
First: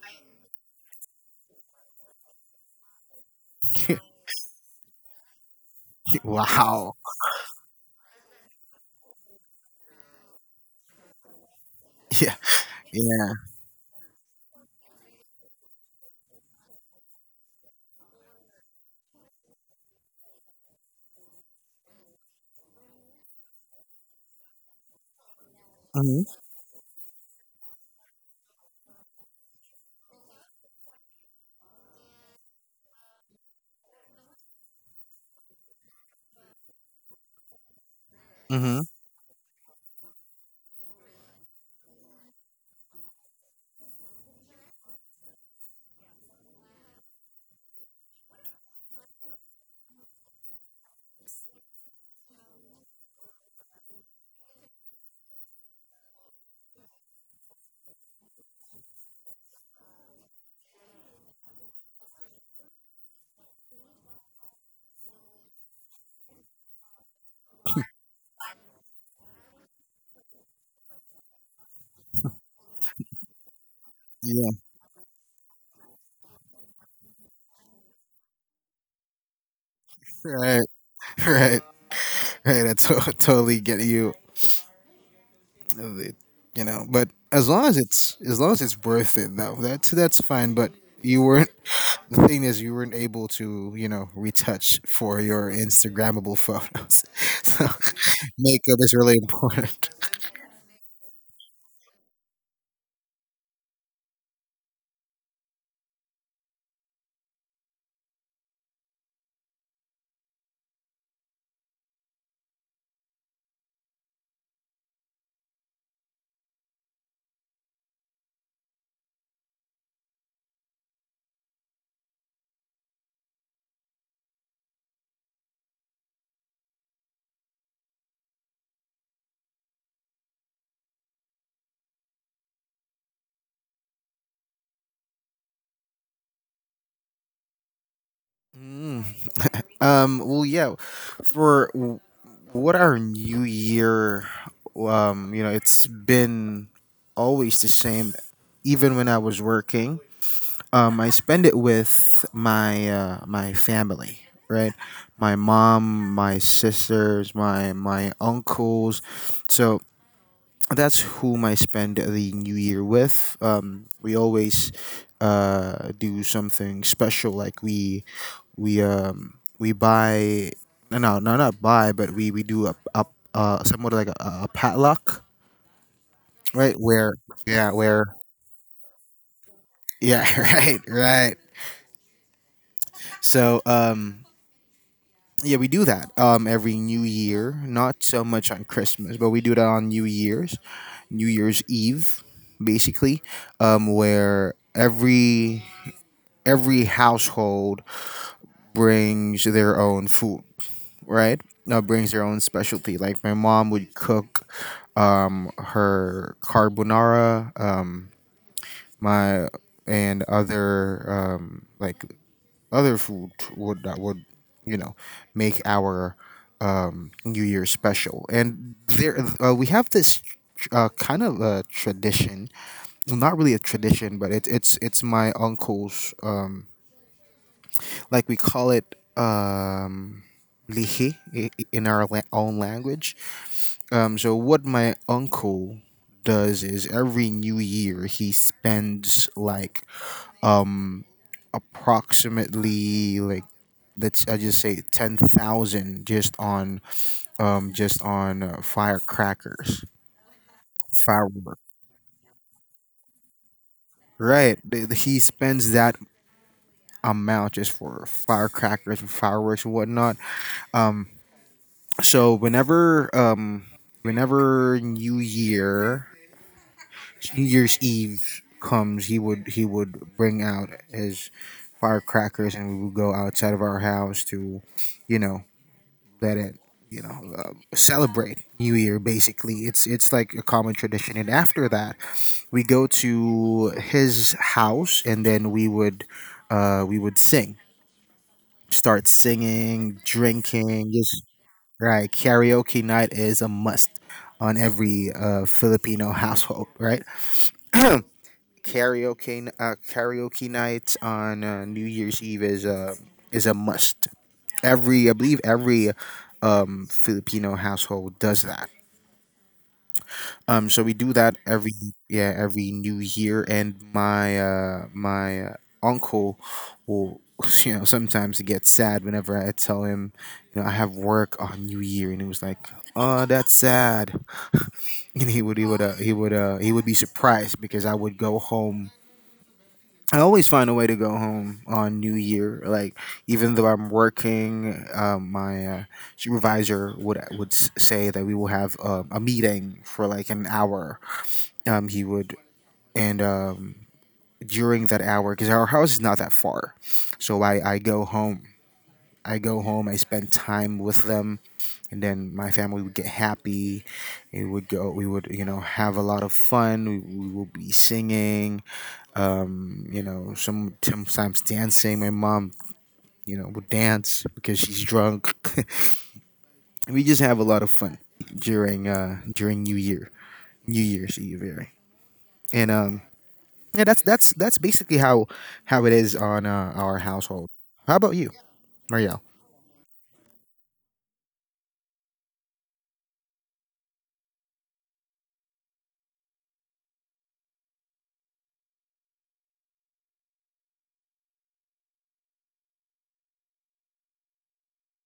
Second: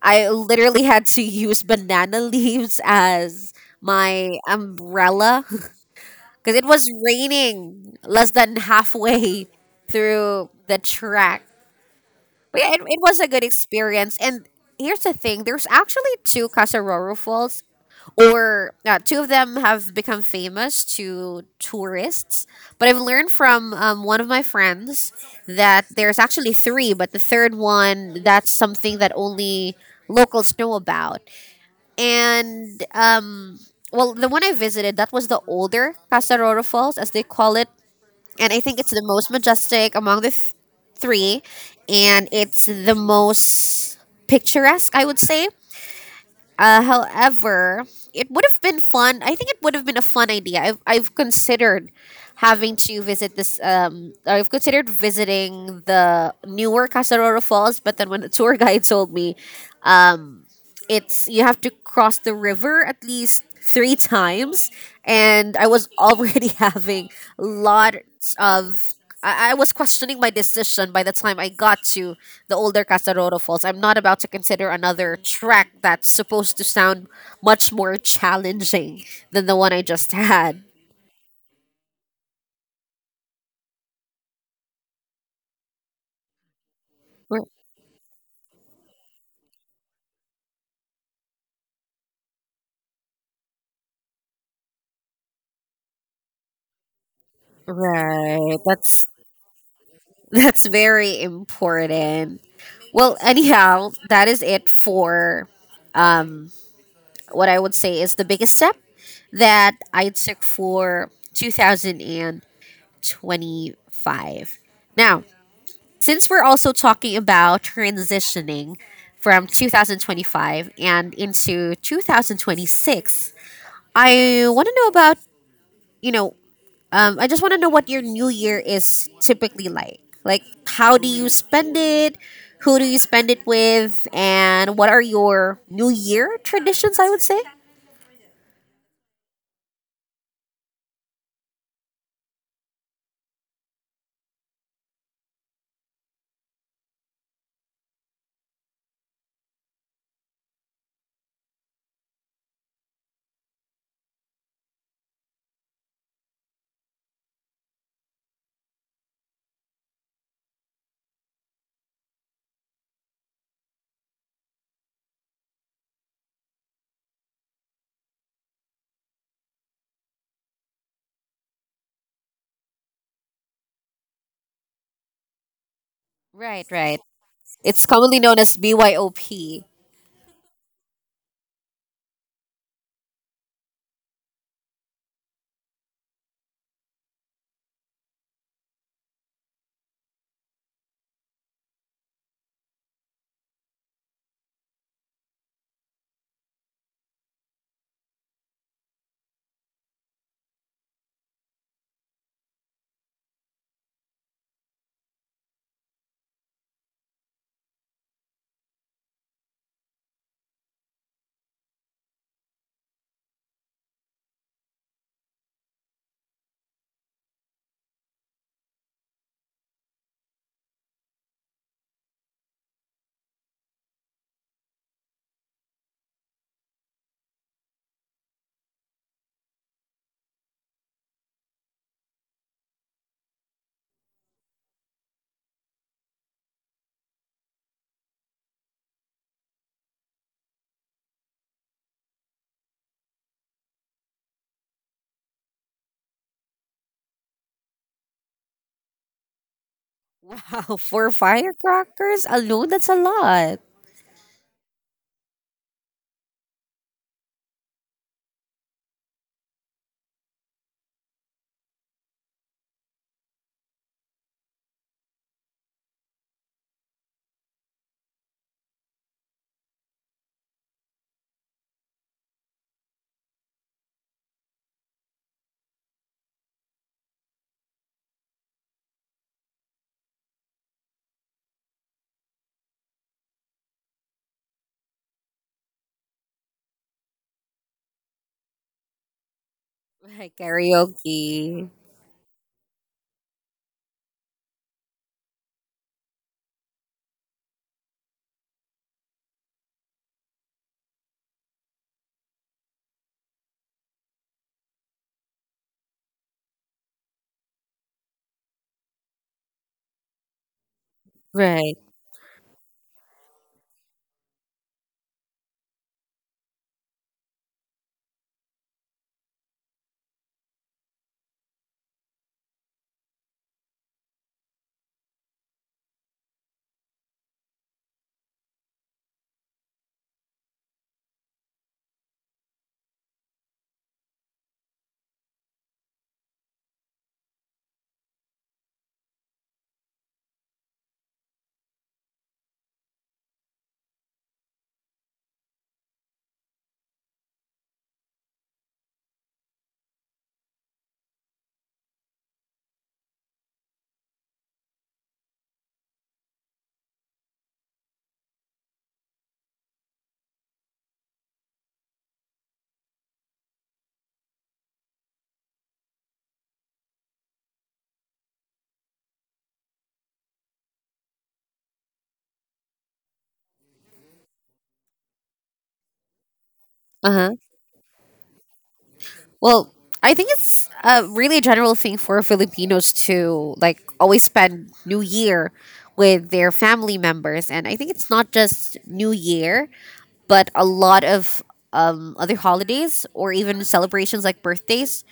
Speaker 1: I literally had to use banana [laughs] leaves as
Speaker 2: [laughs]
Speaker 1: my umbrella [laughs] because it was
Speaker 2: wow.
Speaker 1: raining less than halfway through the track.
Speaker 2: Yeah.
Speaker 1: But yeah, it was a
Speaker 2: Yeah.
Speaker 1: good experience. And here's the thing: there's actually two Casaroro Falls, or two of them have become famous to tourists. But I've learned from one of my friends that there's
Speaker 2: Mm-hmm.
Speaker 1: actually three, but the third one, that's something that only locals know about. And um, the one I visited, that was the older Casaroro Falls, as they call it, and I think
Speaker 2: Mm-hmm.
Speaker 1: it's the most majestic among the three, and it's the most picturesque, I would say. However, it would have been fun. I think it would have been a fun idea. I've considered having to visit this. I've considered visiting the newer Casaroro Falls, but then when the tour [laughs] guide told me it's you have to cross the river at least three times, and I was already [laughs] having lots of— I was questioning my decision. By the time I got to the older Casaroro Falls, I'm not about to
Speaker 2: Yeah.
Speaker 1: consider another track that's supposed to sound much more challenging than the one I just had.
Speaker 2: Right. [laughs] Right. Right, I [laughs] totally get you. It- You know, but
Speaker 1: R-
Speaker 2: as long as it's worth it, though, that's fine. But you weren't. The thing is, you weren't able to, you know, retouch for your Instagrammable photos. [laughs] so [laughs]
Speaker 1: right,
Speaker 2: makeup is
Speaker 1: that's
Speaker 2: really important.
Speaker 1: [laughs] that's very important. Well, anyhow, that is it for what I would say is the biggest step that I took for 2025. Now, since we're also talking about transitioning from 2025 and into 2026, I want to know about, you know, I just want to know what your new year is typically like. Like, how do you spend it? Who do you spend it with? And what are your new year traditions, I would say?
Speaker 2: Mm. Well, yeah. For w- what our new year, you know, it's been always the same. Even when I was working, I spend it with my my family, right? My mom, my sisters, my uncles. So that's whom I spend the New Year with. We always do something special, like we buy no no no not buy, but we do a somewhat like a padlock,
Speaker 1: Right,
Speaker 2: right?
Speaker 1: right. It's
Speaker 2: Where
Speaker 1: commonly known as BYOP.
Speaker 2: yeah [laughs] right right. So yeah, we do that every New Year. Not so much on Christmas, but we do that on New Year's, New Year's Eve, basically, where every household brings their own food, right? Brings their own specialty. Like my mom would cook her carbonara, my and other other food would that would you know make our New Year special. And there we have this kind of a tradition, well, not really a tradition, but it's my uncle's like we call it lihi in our own language. So what my uncle does is every New Year he spends like um approximately like let's I just say 10,000 just on firecrackers
Speaker 1: Wow, [laughs] for
Speaker 2: fireworks
Speaker 1: firecrackers alone, that's a lot.
Speaker 2: right he spends that amount just for firecrackers and fireworks and whatnot um so whenever New Year's Eve comes he would bring out his firecrackers and we would go outside of our house to you know that it you know celebrate New Year. Basically, it's like a common tradition. And after that, we go to his house, and then we would sing, start singing,
Speaker 1: Right,
Speaker 2: drinking. Just
Speaker 1: karaoke.
Speaker 2: right, karaoke night is a must on every Filipino household. Right, karaoke nights on New Year's Eve is a must. Every I believe every Filipino household does that so we do that
Speaker 1: Right.
Speaker 2: every yeah every New Year, and my uncle will [laughs] you know sometimes get sad whenever I tell him you know I have work on New Year, and he was like, "Oh, that's sad," [laughs] and he would he would be surprised because I would go home. I always find a way to go home on New Year. Like even though I'm working, my supervisor would say that we will have a meeting for like an hour he would and during that hour because our house is not that far so I go home I spend time with them and then my family would get happy it would go we would you know have a lot of fun we will be singing you know sometimes dancing my mom you know would dance because she's drunk [laughs] we just have a lot of fun during during new year's eve right? And yeah, that's basically how it is on our
Speaker 1: Uh huh.
Speaker 2: household. How about you, Marielle?
Speaker 1: Well, I think it's a really a general thing for Filipinos to like always spend New Year with their family members, and I think it's not just New Year, but a lot of other holidays or even celebrations like birthdays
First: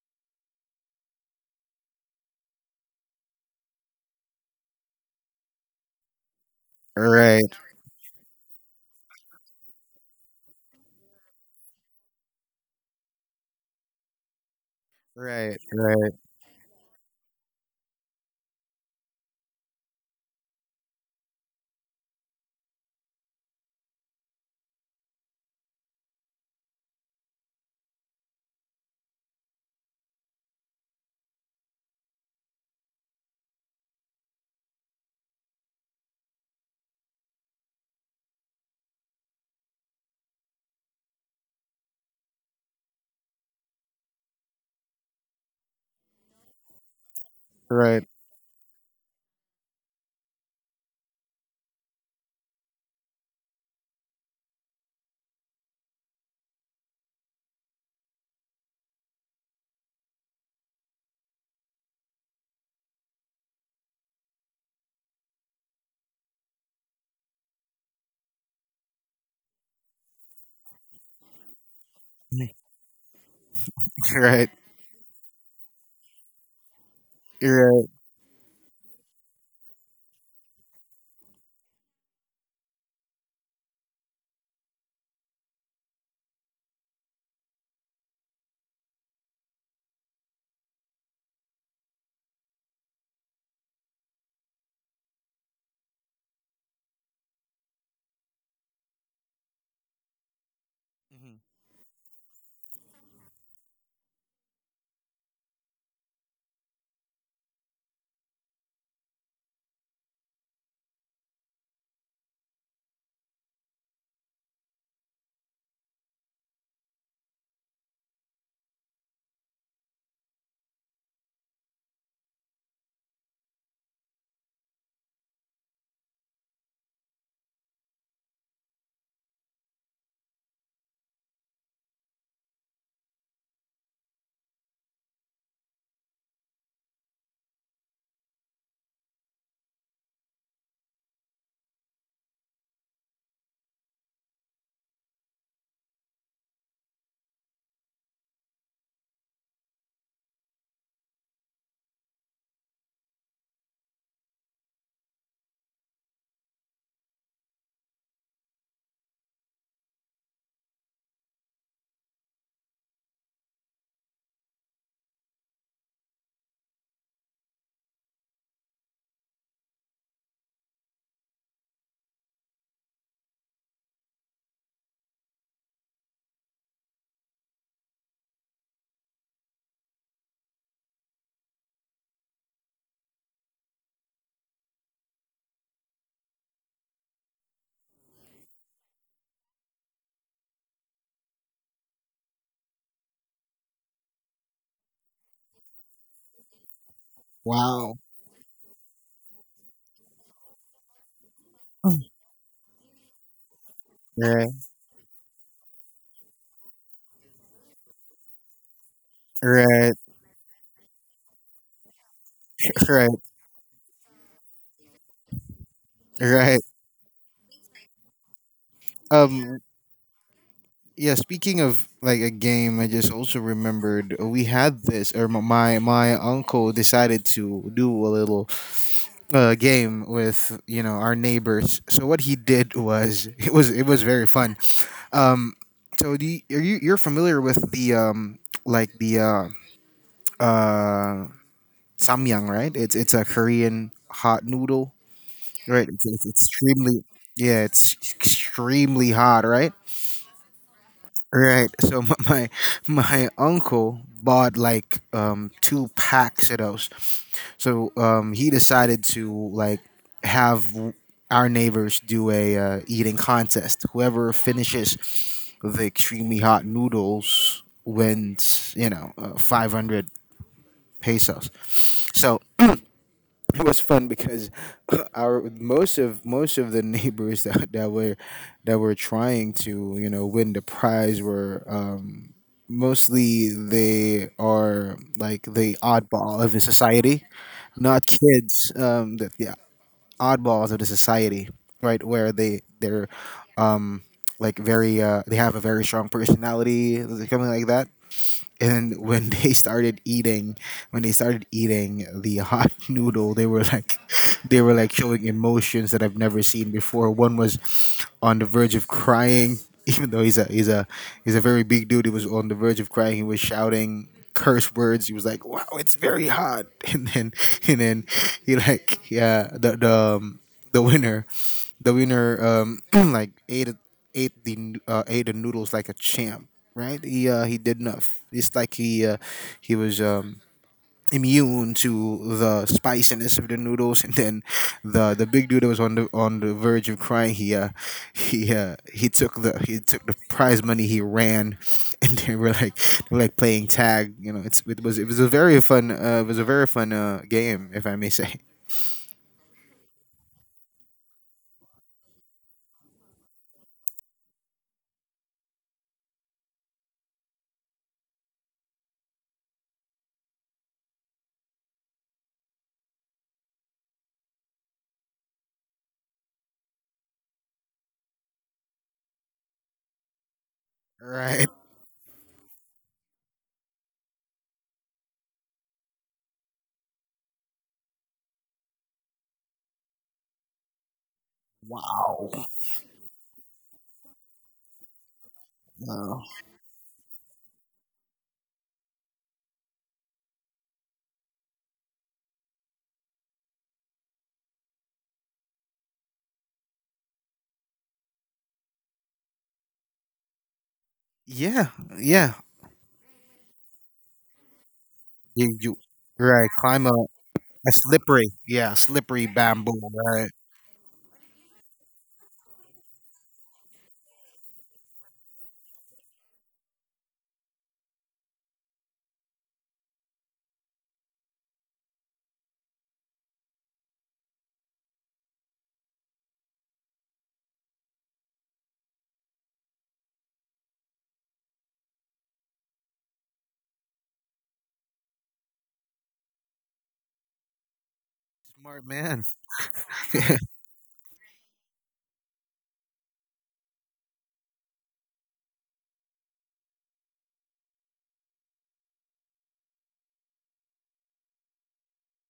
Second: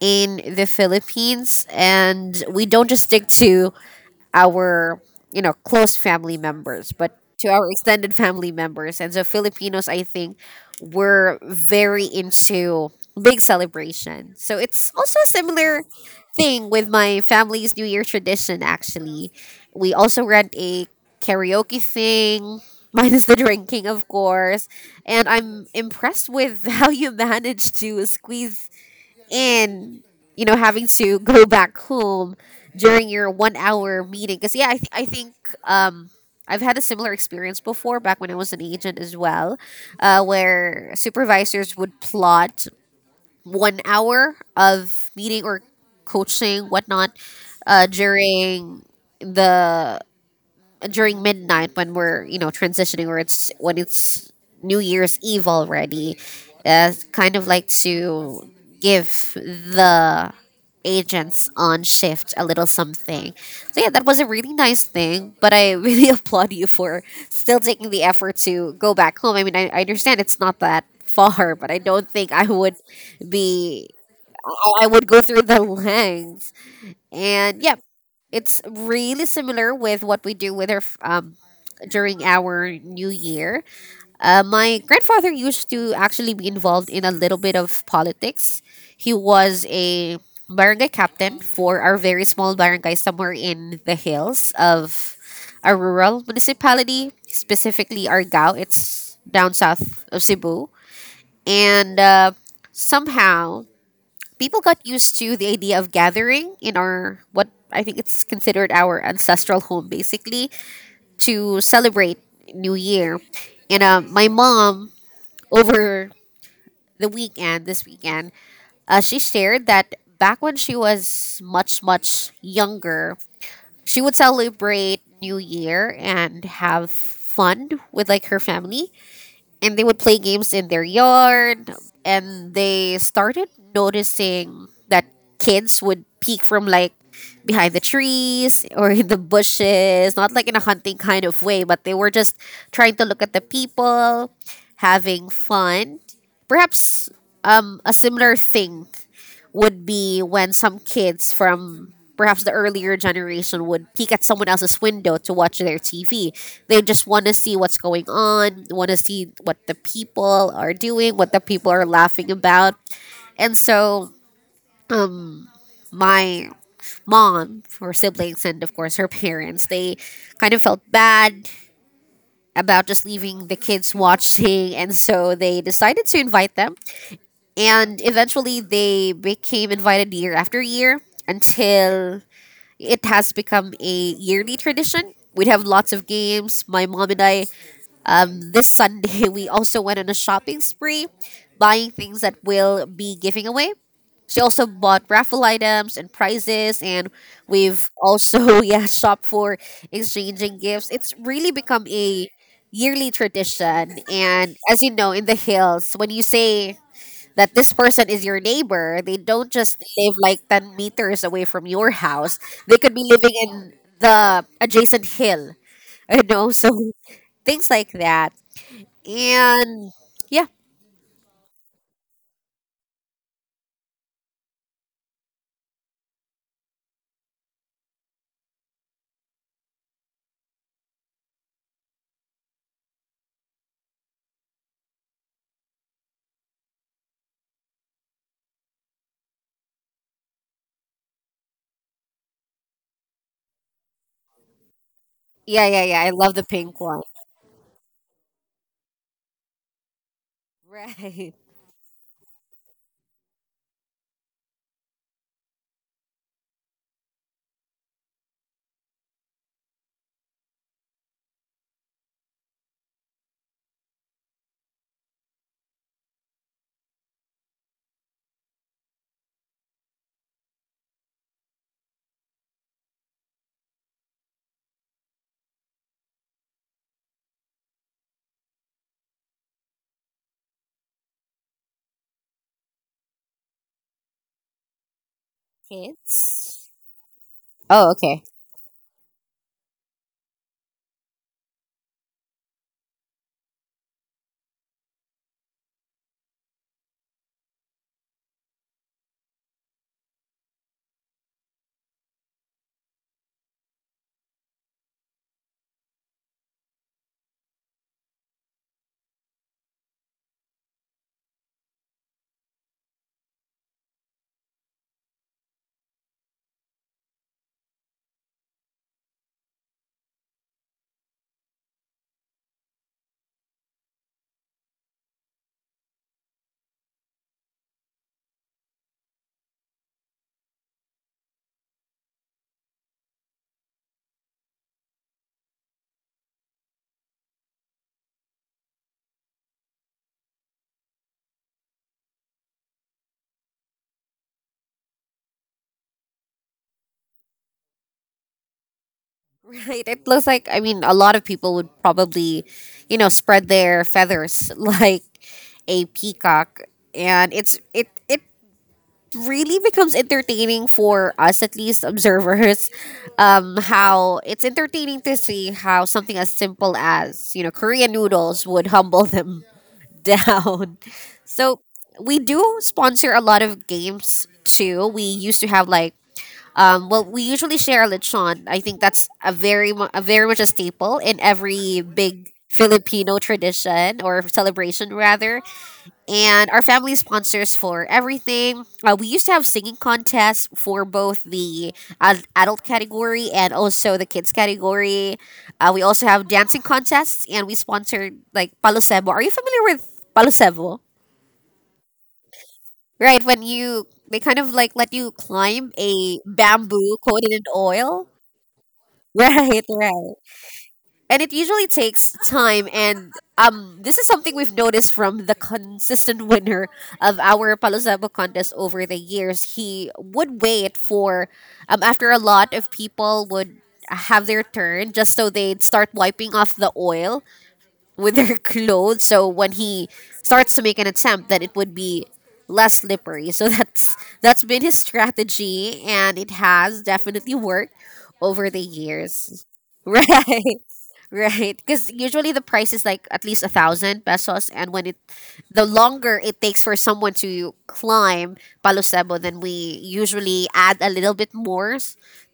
Speaker 1: in the Philippines, and we don't just stick to our close family members, but to
Speaker 2: Right,
Speaker 1: our extended family members. And so Filipinos, I think, were very into big celebration. So it's also a
Speaker 2: right,
Speaker 1: similar
Speaker 2: right,
Speaker 1: thing with my family's New Year tradition. Actually, we also rent a karaoke thing. [laughs] Minus the drinking, of course. And I'm impressed with [laughs] how you managed to squeeze, and you know, having to [laughs] go back home during your 1 hour meeting. Because yeah, I think um I've had a similar experience before back when I was an agent as well, where supervisors would plot 1 hour of meeting or coaching whatnot, uh,
Speaker 2: right, [laughs] right,
Speaker 1: during the during midnight when we're transitioning, or it's when it's new year's eve already, kind of like to give the agents on shift a little something. So yeah, that was a really nice thing. But I really [laughs] applaud you for still taking the effort to go back home. I mean, I understand it's not that far, but I don't think I would be.
Speaker 2: right.
Speaker 1: I would go through the lengths. And yeah, it's really similar with what we do with our during our new year. My grandfather used to actually be involved in a little bit of politics. He was a barangay captain for our very small barangay somewhere in the hills of a rural municipality, specifically Argao. It's down south of Cebu.
Speaker 2: Mhm.
Speaker 1: And somehow people got used to the idea of gathering in our, what I think it's considered our ancestral home, basically, to celebrate New Year. And my mom over the weekend, this weekend, she shared that back when she was much, much younger, she would celebrate New Year and have fun with like her family, and they would play games in their yard, and they started noticing that kids would peek from like behind the trees or in the bushes, not like in a hunting kind of way, but they were just trying to look at the people having fun. Perhaps a similar thing would be when some kids from perhaps the earlier generation would peek at someone else's window to watch their TV. They just want to see what's going on, want to see what the people are doing, what the people are laughing about. And so my mom, her siblings, and of course her parents, they kind of felt bad about just leaving the kids watching. And so they decided to invite them. And eventually they became invited year after year until it has become a yearly tradition. We'd have lots of games. My mom and I, this Sunday, [laughs] we also went on a shopping spree, buying things that we'll be giving away. She also bought raffle items and prizes, and we've
Speaker 2: Wow.
Speaker 1: also, [laughs] yeah, shopped for exchanging gifts. It's really become a yearly tradition. And
Speaker 2: Right,
Speaker 1: as you know, in the hills, when you say that this person is your neighbor, they don't just
Speaker 2: right,
Speaker 1: live like 10 meters away from your house. They could be
Speaker 2: right,
Speaker 1: living in the adjacent hill, [laughs] you know?
Speaker 2: right.
Speaker 1: So things like that.
Speaker 2: Um,
Speaker 1: And yeah,
Speaker 2: yeah. Speaking of like a game, I just also remembered we had this, or my my uncle decided to do a little game with you know our neighbors. So what he did was [laughs] it was very fun. Um, so are you you're familiar with the like the uh uh samyang, right? It's a Korean hot noodle,
Speaker 1: yeah, yeah,
Speaker 2: right?
Speaker 1: yeah. I
Speaker 2: It's
Speaker 1: love the pink one.
Speaker 2: extremely
Speaker 1: [laughs]
Speaker 2: yeah, it's extremely hot, right?
Speaker 1: Right.
Speaker 2: Right. So [laughs] my uncle bought like two packs of those. So he decided to like have w- our neighbors do a eating contest. Whoever finishes the extremely hot noodles wins, you know, 500 pesos. So it was fun because [laughs] [clears throat] our most of the neighbors that were trying to you know win the prize were mostly they are like the oddball of the
Speaker 1: Kids?
Speaker 2: society,
Speaker 1: Oh,
Speaker 2: not
Speaker 1: okay.
Speaker 2: kids. That yeah, oddballs of the society, right? Where they're um, like very they have a very strong personality, something like that and when [laughs] they started eating the hot [laughs] noodle they were like showing emotions that I've never seen before. One was on the verge of crying [laughs] even though he's a very big dude. He was on the verge of crying. He was shouting curse words. He was like wow it's very hot. [laughs] and then he like yeah the the winner the winner [clears throat] like ate the ate the noodles like a champ, right? He did enough. It's like he was immune to the spiciness of the noodles. And then the big dude that was on the verge of crying he took the prize money. He ran [laughs] and they were like playing tag. You know, it's it was a very fun game, if I may say.
Speaker 1: Right. It looks like, I mean, a lot of people would probably, you know, spread their feathers [laughs] like a peacock. And it really becomes entertaining for us, at least observers, how it's entertaining to see how something as simple as, you know, Korean noodles would humble them [laughs] down.
Speaker 2: [laughs] right.
Speaker 1: So we do sponsor a lot of games too. We used to have like, well, we usually share lechon. I think that's a very much a staple in every big
Speaker 2: Wow.
Speaker 1: Filipino tradition or celebration rather,
Speaker 2: Wow.
Speaker 1: and our family sponsors for everything. We used to have singing contests for both the adult category and also the kids category. We also have dancing contests, and we sponsored like Palosebo. Are you familiar with Palosebo?
Speaker 2: Yeah. Yeah.
Speaker 1: Right, when you they kind of like let you
Speaker 2: You
Speaker 1: climb
Speaker 2: you
Speaker 1: a
Speaker 2: right, climb
Speaker 1: bamboo coated in
Speaker 2: a
Speaker 1: oil. [laughs]
Speaker 2: slippery, yeah, slippery
Speaker 1: Right,
Speaker 2: bamboo,
Speaker 1: right.
Speaker 2: right?
Speaker 1: And it usually takes time, and this is something we've noticed from the consistent [laughs] winner of our Palo Santo contest over the years. He would wait for after a lot of people would have their turn, just so they'd start wiping off the oil with their [laughs] clothes. So when he starts to make an attempt, then it would be less slippery. So [laughs] that's been his strategy, and it has definitely worked over the
Speaker 2: Smart man.
Speaker 1: years. [laughs] Right. Right, because usually the price is like at least 1,000 pesos, and when it the longer it takes for someone to climb Palo Sebo, then we usually add a little bit more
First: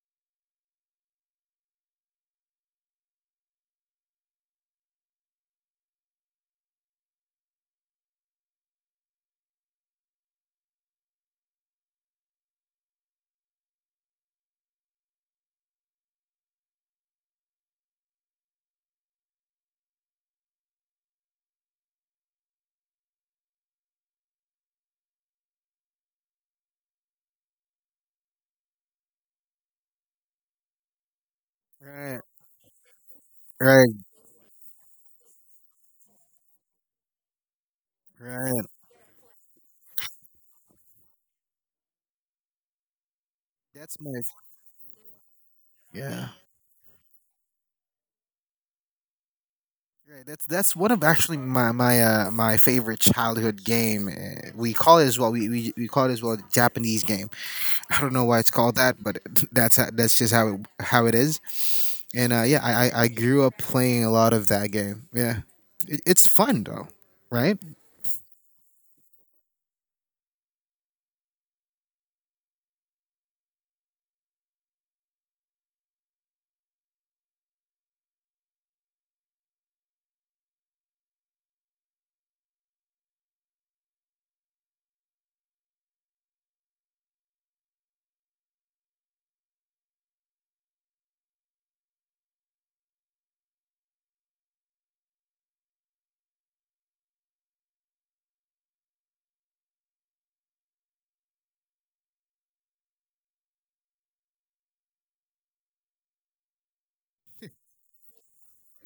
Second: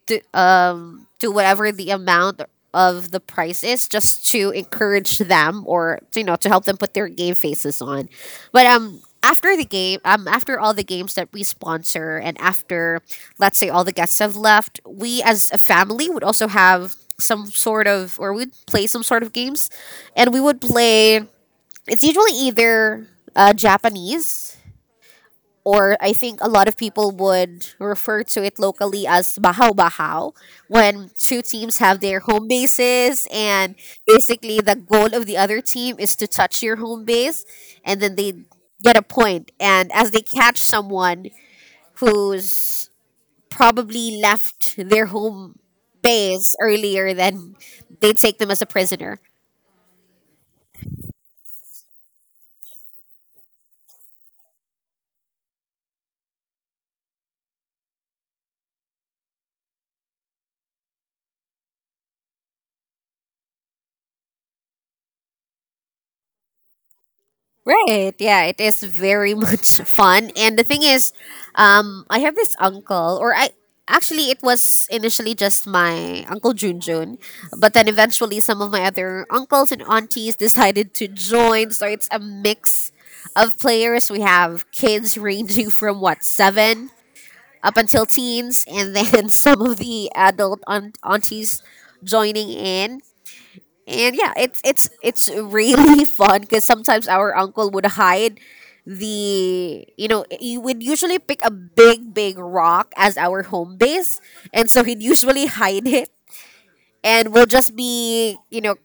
Speaker 1: to whatever the amount of the price is, just to encourage them, or you know, to help them put their game faces on. But after the game, after all the games that we sponsor, and after, let's say, all the guests have left, we as a family would also have some sort of, or we'd play some sort of games, and we would play, it's usually either Japanese, or I think a lot of people would refer to it locally as bahaw bahaw, when two teams have their
Speaker 2: Right.
Speaker 1: home bases, and
Speaker 2: Right.
Speaker 1: basically the goal of the other team is to touch your home base, and then they
Speaker 2: Right.
Speaker 1: get a point. And as they catch someone who's
Speaker 2: That's
Speaker 1: probably
Speaker 2: my
Speaker 1: left their home
Speaker 2: yeah.
Speaker 1: base earlier, then they take them as a prisoner.
Speaker 2: Right. That's one of actually my favorite childhood game. We call it as well. We call it as well Japanese game. I don't know why it's called that, but [laughs] that's how, that's just how it is. And yeah, I grew up playing a lot of that game. Yeah, it's fun though, right?
Speaker 1: Right. Yeah, it is very [laughs] much fun. And the thing is, I have this uncle, or I actually it was initially just my uncle Junjun, but then eventually some of my other uncles and aunties decided to join. So it's a mix of players. We have kids ranging from what seven up until teens, and then [laughs] some of the adult aunties joining in. And yeah, it's really [laughs] fun, because sometimes our uncle would hide the, he would usually pick a big big rock as our home base, and so he'd usually hide it, and we'll just be,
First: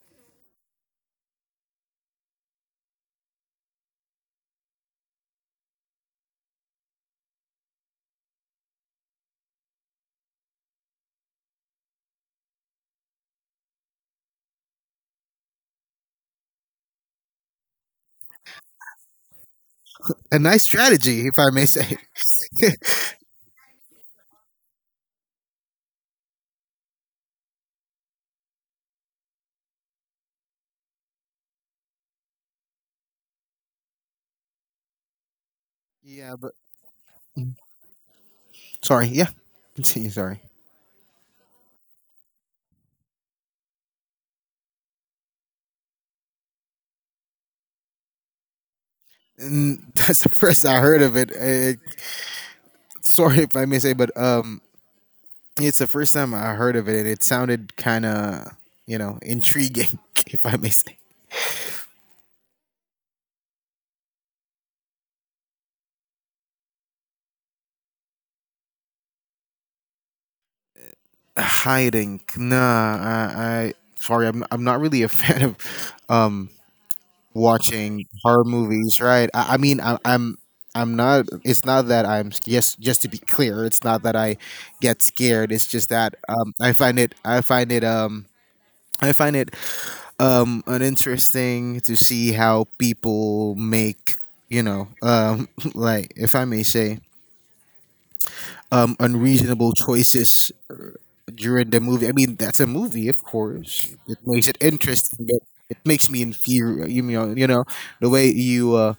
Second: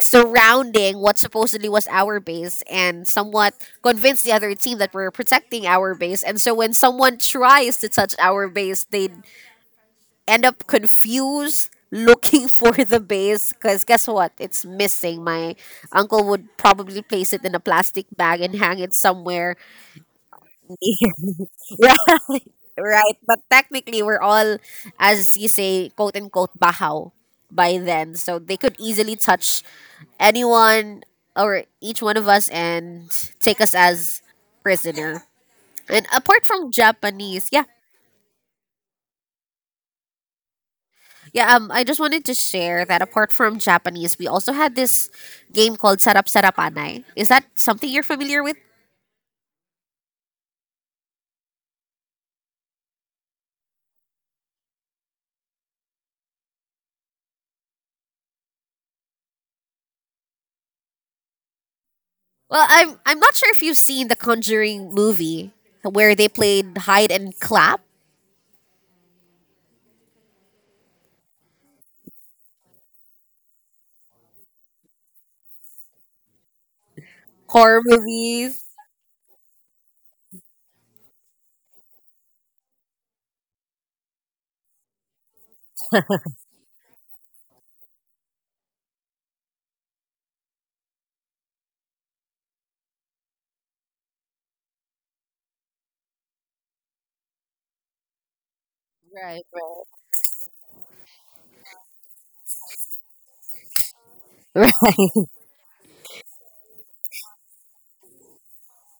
Speaker 1: surrounding what supposedly was our base, and somewhat convince the other team that we're protecting our base, and so when someone tries to touch our base, they'd end up confused, looking [laughs] for the base, because guess what? It's missing. My uncle would probably place it in a plastic bag and hang it somewhere.
Speaker 2: A nice
Speaker 1: [laughs]
Speaker 2: strategy, if I may say.
Speaker 1: Right. Right. But technically, we're all, as you say, quote unquote, bahaw by then. So they could easily touch anyone or each one of us and take us as prisoner. And
Speaker 2: Yeah,
Speaker 1: apart
Speaker 2: but
Speaker 1: from Japanese, yeah,
Speaker 2: sorry, yeah. Continue. Sorry.
Speaker 1: yeah, I just wanted to share that apart from Japanese, we also had this game called Sarap Sarapanay. Is that something you're familiar with?
Speaker 2: And [laughs] that's the first I heard of it. Sorry if I may say, but it's the first time I heard of it, and it sounded kind of you know intriguing, [laughs] if I may say.
Speaker 1: Well, I'm not sure if you've seen the Conjuring movie where they played hide and clap
Speaker 2: Hiding, nah. I sorry, I'm not really a [laughs] fan of um
Speaker 1: horror
Speaker 2: watching horror
Speaker 1: movies.
Speaker 2: movies. Right. I'm. I'm not. It's not that I'm. Yes, just to be clear, it's not that I get scared. It's just that I find it. I find it uninteresting to see how people make you know [laughs] like if I may say
Speaker 1: Right,
Speaker 2: unreasonable choices during the movie. I mean that's a movie of course it makes it
Speaker 1: right,
Speaker 2: interesting but it makes me inferior, you know. You know the way you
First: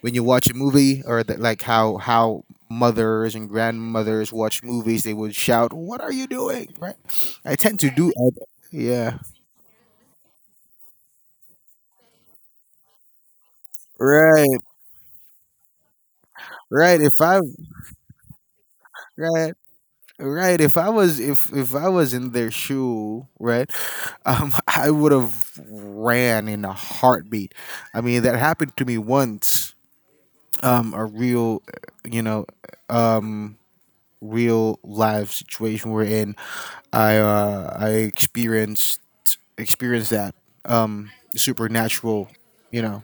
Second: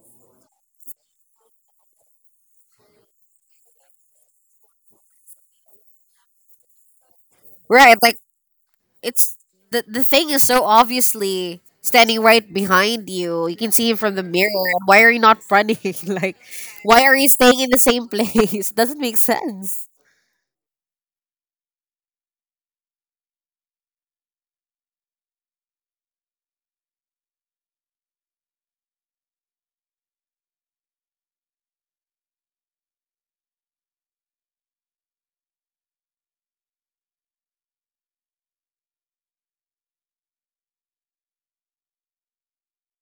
Speaker 2: when you watch a movie or that like how mothers and grandmothers watch movies, they would shout what are you doing, right? I
Speaker 1: [laughs]
Speaker 2: tend to
Speaker 1: right.
Speaker 2: do
Speaker 1: Like
Speaker 2: yeah
Speaker 1: it's the thing is, so obviously standing right behind you. You can see him from the mirror.
Speaker 2: right
Speaker 1: Why are you not running? [laughs] Like,
Speaker 2: right
Speaker 1: why
Speaker 2: if
Speaker 1: are you
Speaker 2: I'm
Speaker 1: staying in the same place? [laughs] Doesn't make
Speaker 2: right.
Speaker 1: sense.
Speaker 2: Right. If I was if I was in their shoe, right, [laughs] I would have ran in a heartbeat. I mean, that happened to me once. A real, you know, um, real life situation we're in. I experienced that um supernatural, you know,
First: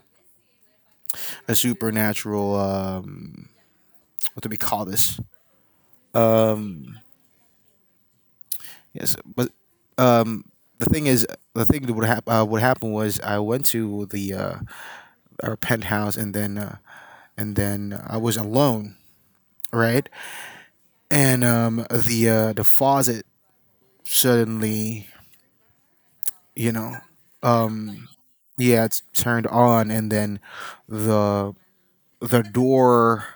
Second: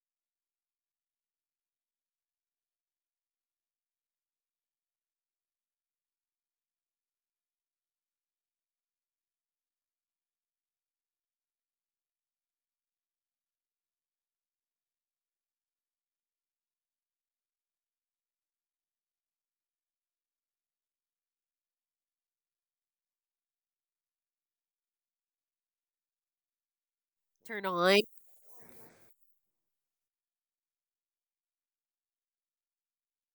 Speaker 2: a supernatural what do we call this? Yes, but the thing is, the thing that what happened was I went to the our penthouse and then I was alone, right? And the faucet suddenly, you know,
Speaker 1: Turn on.
Speaker 2: yeah, it's turned on, and then the the door.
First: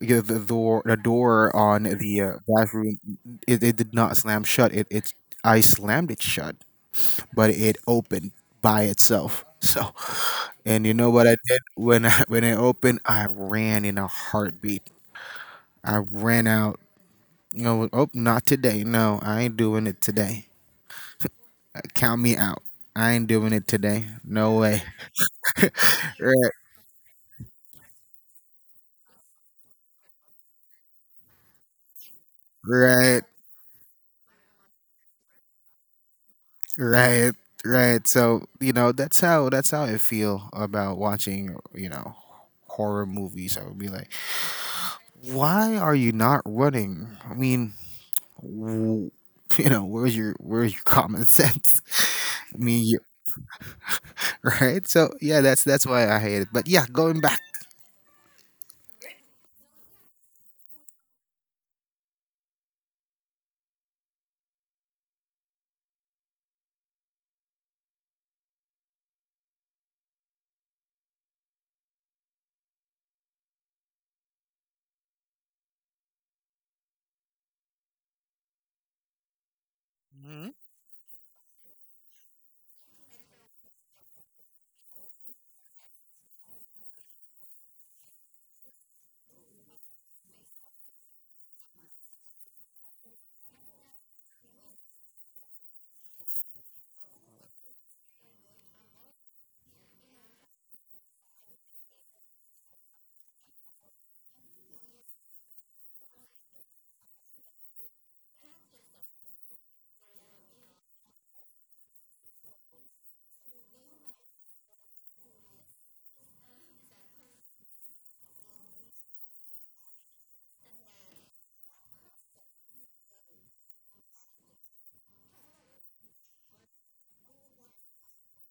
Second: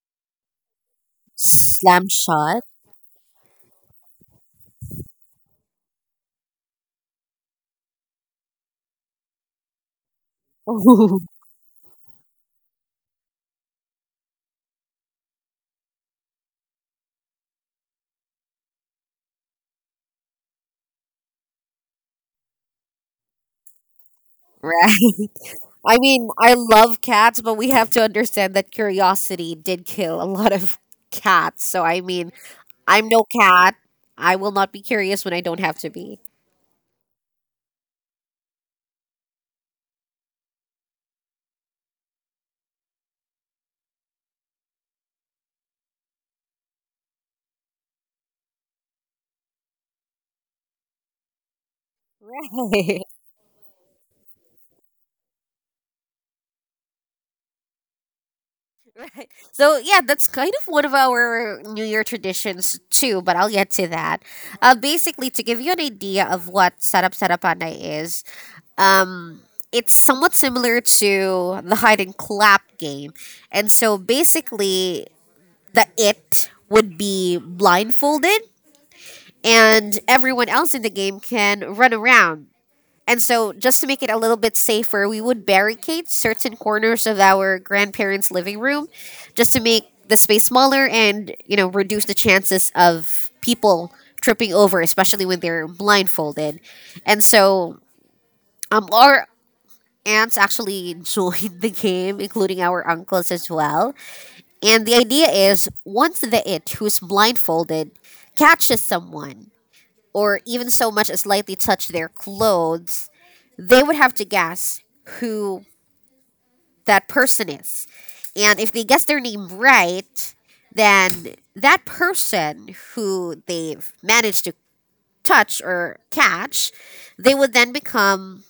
Speaker 2: Yeah, the door on
Speaker 1: Slam
Speaker 2: the
Speaker 1: shut.
Speaker 2: bathroom, it did not slam shut. I slammed it shut, but it opened by itself. [laughs] So
Speaker 1: [laughs]
Speaker 2: and you know
Speaker 1: Right.
Speaker 2: what I did when I [laughs] when it opened? I ran in a heartbeat. I ran out. You know, oh, not today. No, I ain't doing it today. Count me out. I ain't doing it today. No way.
Speaker 1: I
Speaker 2: [laughs]
Speaker 1: mean,
Speaker 2: Right,
Speaker 1: I love cats, but we have to understand that curiosity did kill a lot of cats. So, I mean, I'm
Speaker 2: right,
Speaker 1: no cat. I will not be curious when I don't have to be. [laughs]
Speaker 2: right, right. So you know that's how I feel about watching. You know, horror movies. I would be like, why are you not running? I mean, w- [laughs] you know, where's your common sense? [laughs] I mean, you,
Speaker 1: Right.
Speaker 2: [laughs] right? So yeah, that's why I hate it. But yeah, going back,
Speaker 1: Right. So yeah, that's kind of one of our New Year traditions too, but I'll get to that. Basically, to give you an idea of what Sarap Sarapana is, um, it's somewhat similar to the hide and clap game. And so basically, the it would be blindfolded, and
Speaker 2: hmm,
Speaker 1: everyone else in the game can run around. And so, just to make it a little bit safer, we would barricade certain corners of our grandparents' living room, just to make the space smaller and, you know, reduce the chances of people tripping over, especially when they're blindfolded. And so, our aunts actually [laughs] joined the game, including our uncles as well. And the idea is, once the it who's blindfolded catches someone, or even so much as lightly touch their clothes, they would have to guess who that person is. And if they guess their name right, then that person who they've managed to touch or catch, they would then become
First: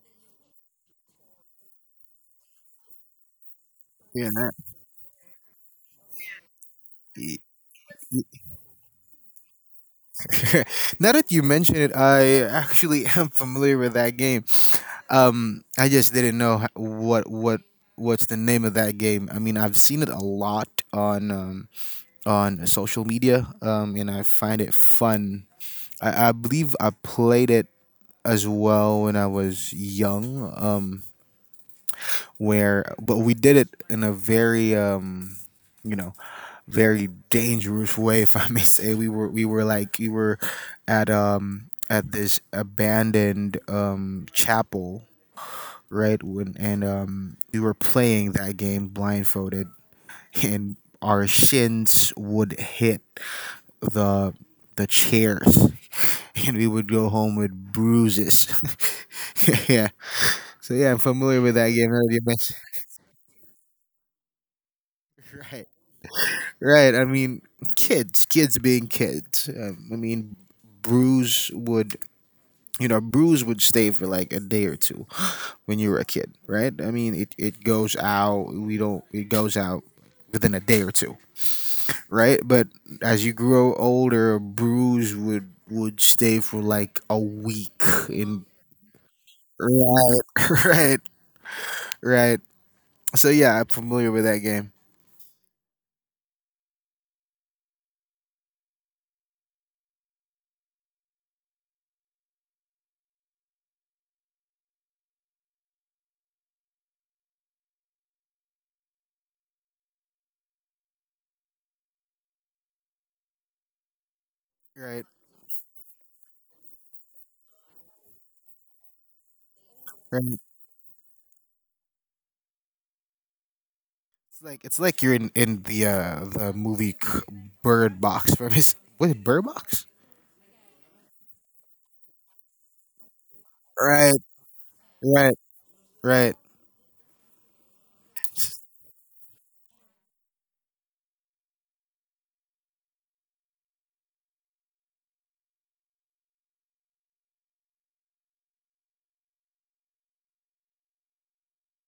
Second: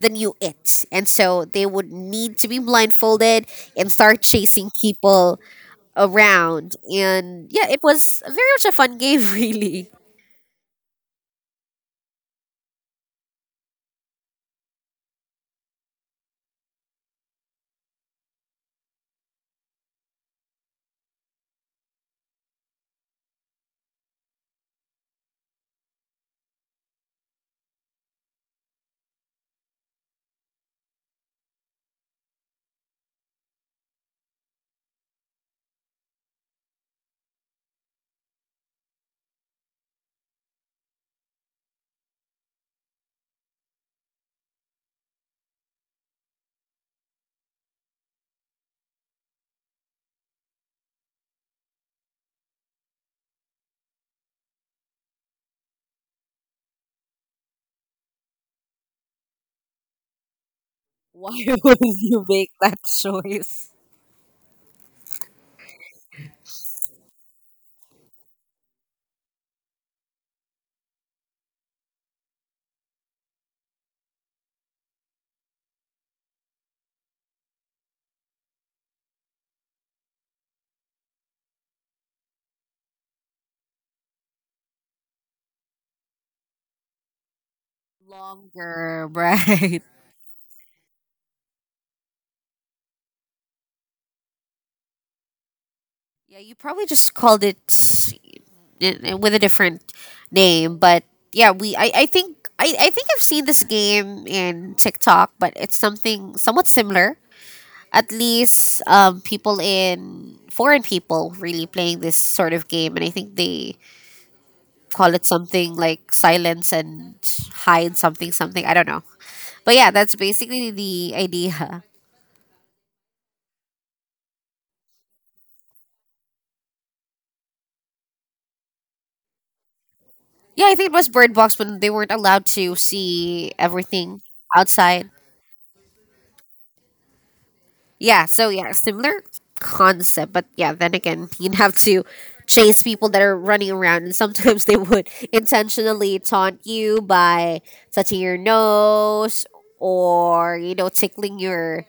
Speaker 1: the new it. And so they would need to be blindfolded and start
Speaker 2: yeah.
Speaker 1: chasing people around.
Speaker 2: y-
Speaker 1: And yeah, it was
Speaker 2: y-
Speaker 1: very much a fun game, [laughs] really.
Speaker 2: [laughs] Now that you mention it, I actually [laughs] am familiar with that game. Um, I just didn't know what's the name of that game. I mean, I've seen it a lot on social media, and I find it fun. I believe I played it as well when I was young. Where but we did it in a very you know very dangerous way, if I may [laughs] say. We were at this abandoned chapel, right? When and We were playing that game blindfolded and our shins would hit the the chairs [laughs] and we would go home with bruises. [laughs] Yeah. So yeah, I'm
Speaker 1: Why
Speaker 2: familiar with that
Speaker 1: would
Speaker 2: game.
Speaker 1: you make
Speaker 2: [laughs]
Speaker 1: that choice
Speaker 2: Right. Right. I mean, kids being kids. I mean, bruise would, bruise would stay for like a day or two [gasps] when you were a kid, right? I mean, it goes out, we don't, it goes out within a day or two, right? But as you grow older, would stay for like a week in,
Speaker 1: longer, [laughs] right?
Speaker 2: right, [laughs] right, right. So yeah, I'm familiar with that game.
Speaker 1: Yeah, you probably just called it with a different name, but yeah, we I think I've seen this game in TikTok, but it's something somewhat similar. At least people in foreign, people really playing this sort of game, and I think they
Speaker 2: Right,
Speaker 1: call it something like silence and hide, something something. I don't know, but yeah, that's
Speaker 2: right.
Speaker 1: basically the idea.
Speaker 2: It's like you're in the movie Bird Box [laughs] from his, what is it, Bird Box?
Speaker 1: Yeah, I think it was Bird Box, when they weren't allowed to see
Speaker 2: Right,
Speaker 1: everything outside.
Speaker 2: right, right,
Speaker 1: Yeah, so yeah, similar concept, but yeah, then again, you'd have to chase people that are running around, and sometimes they would intentionally taunt you by touching your nose, or you know, tickling your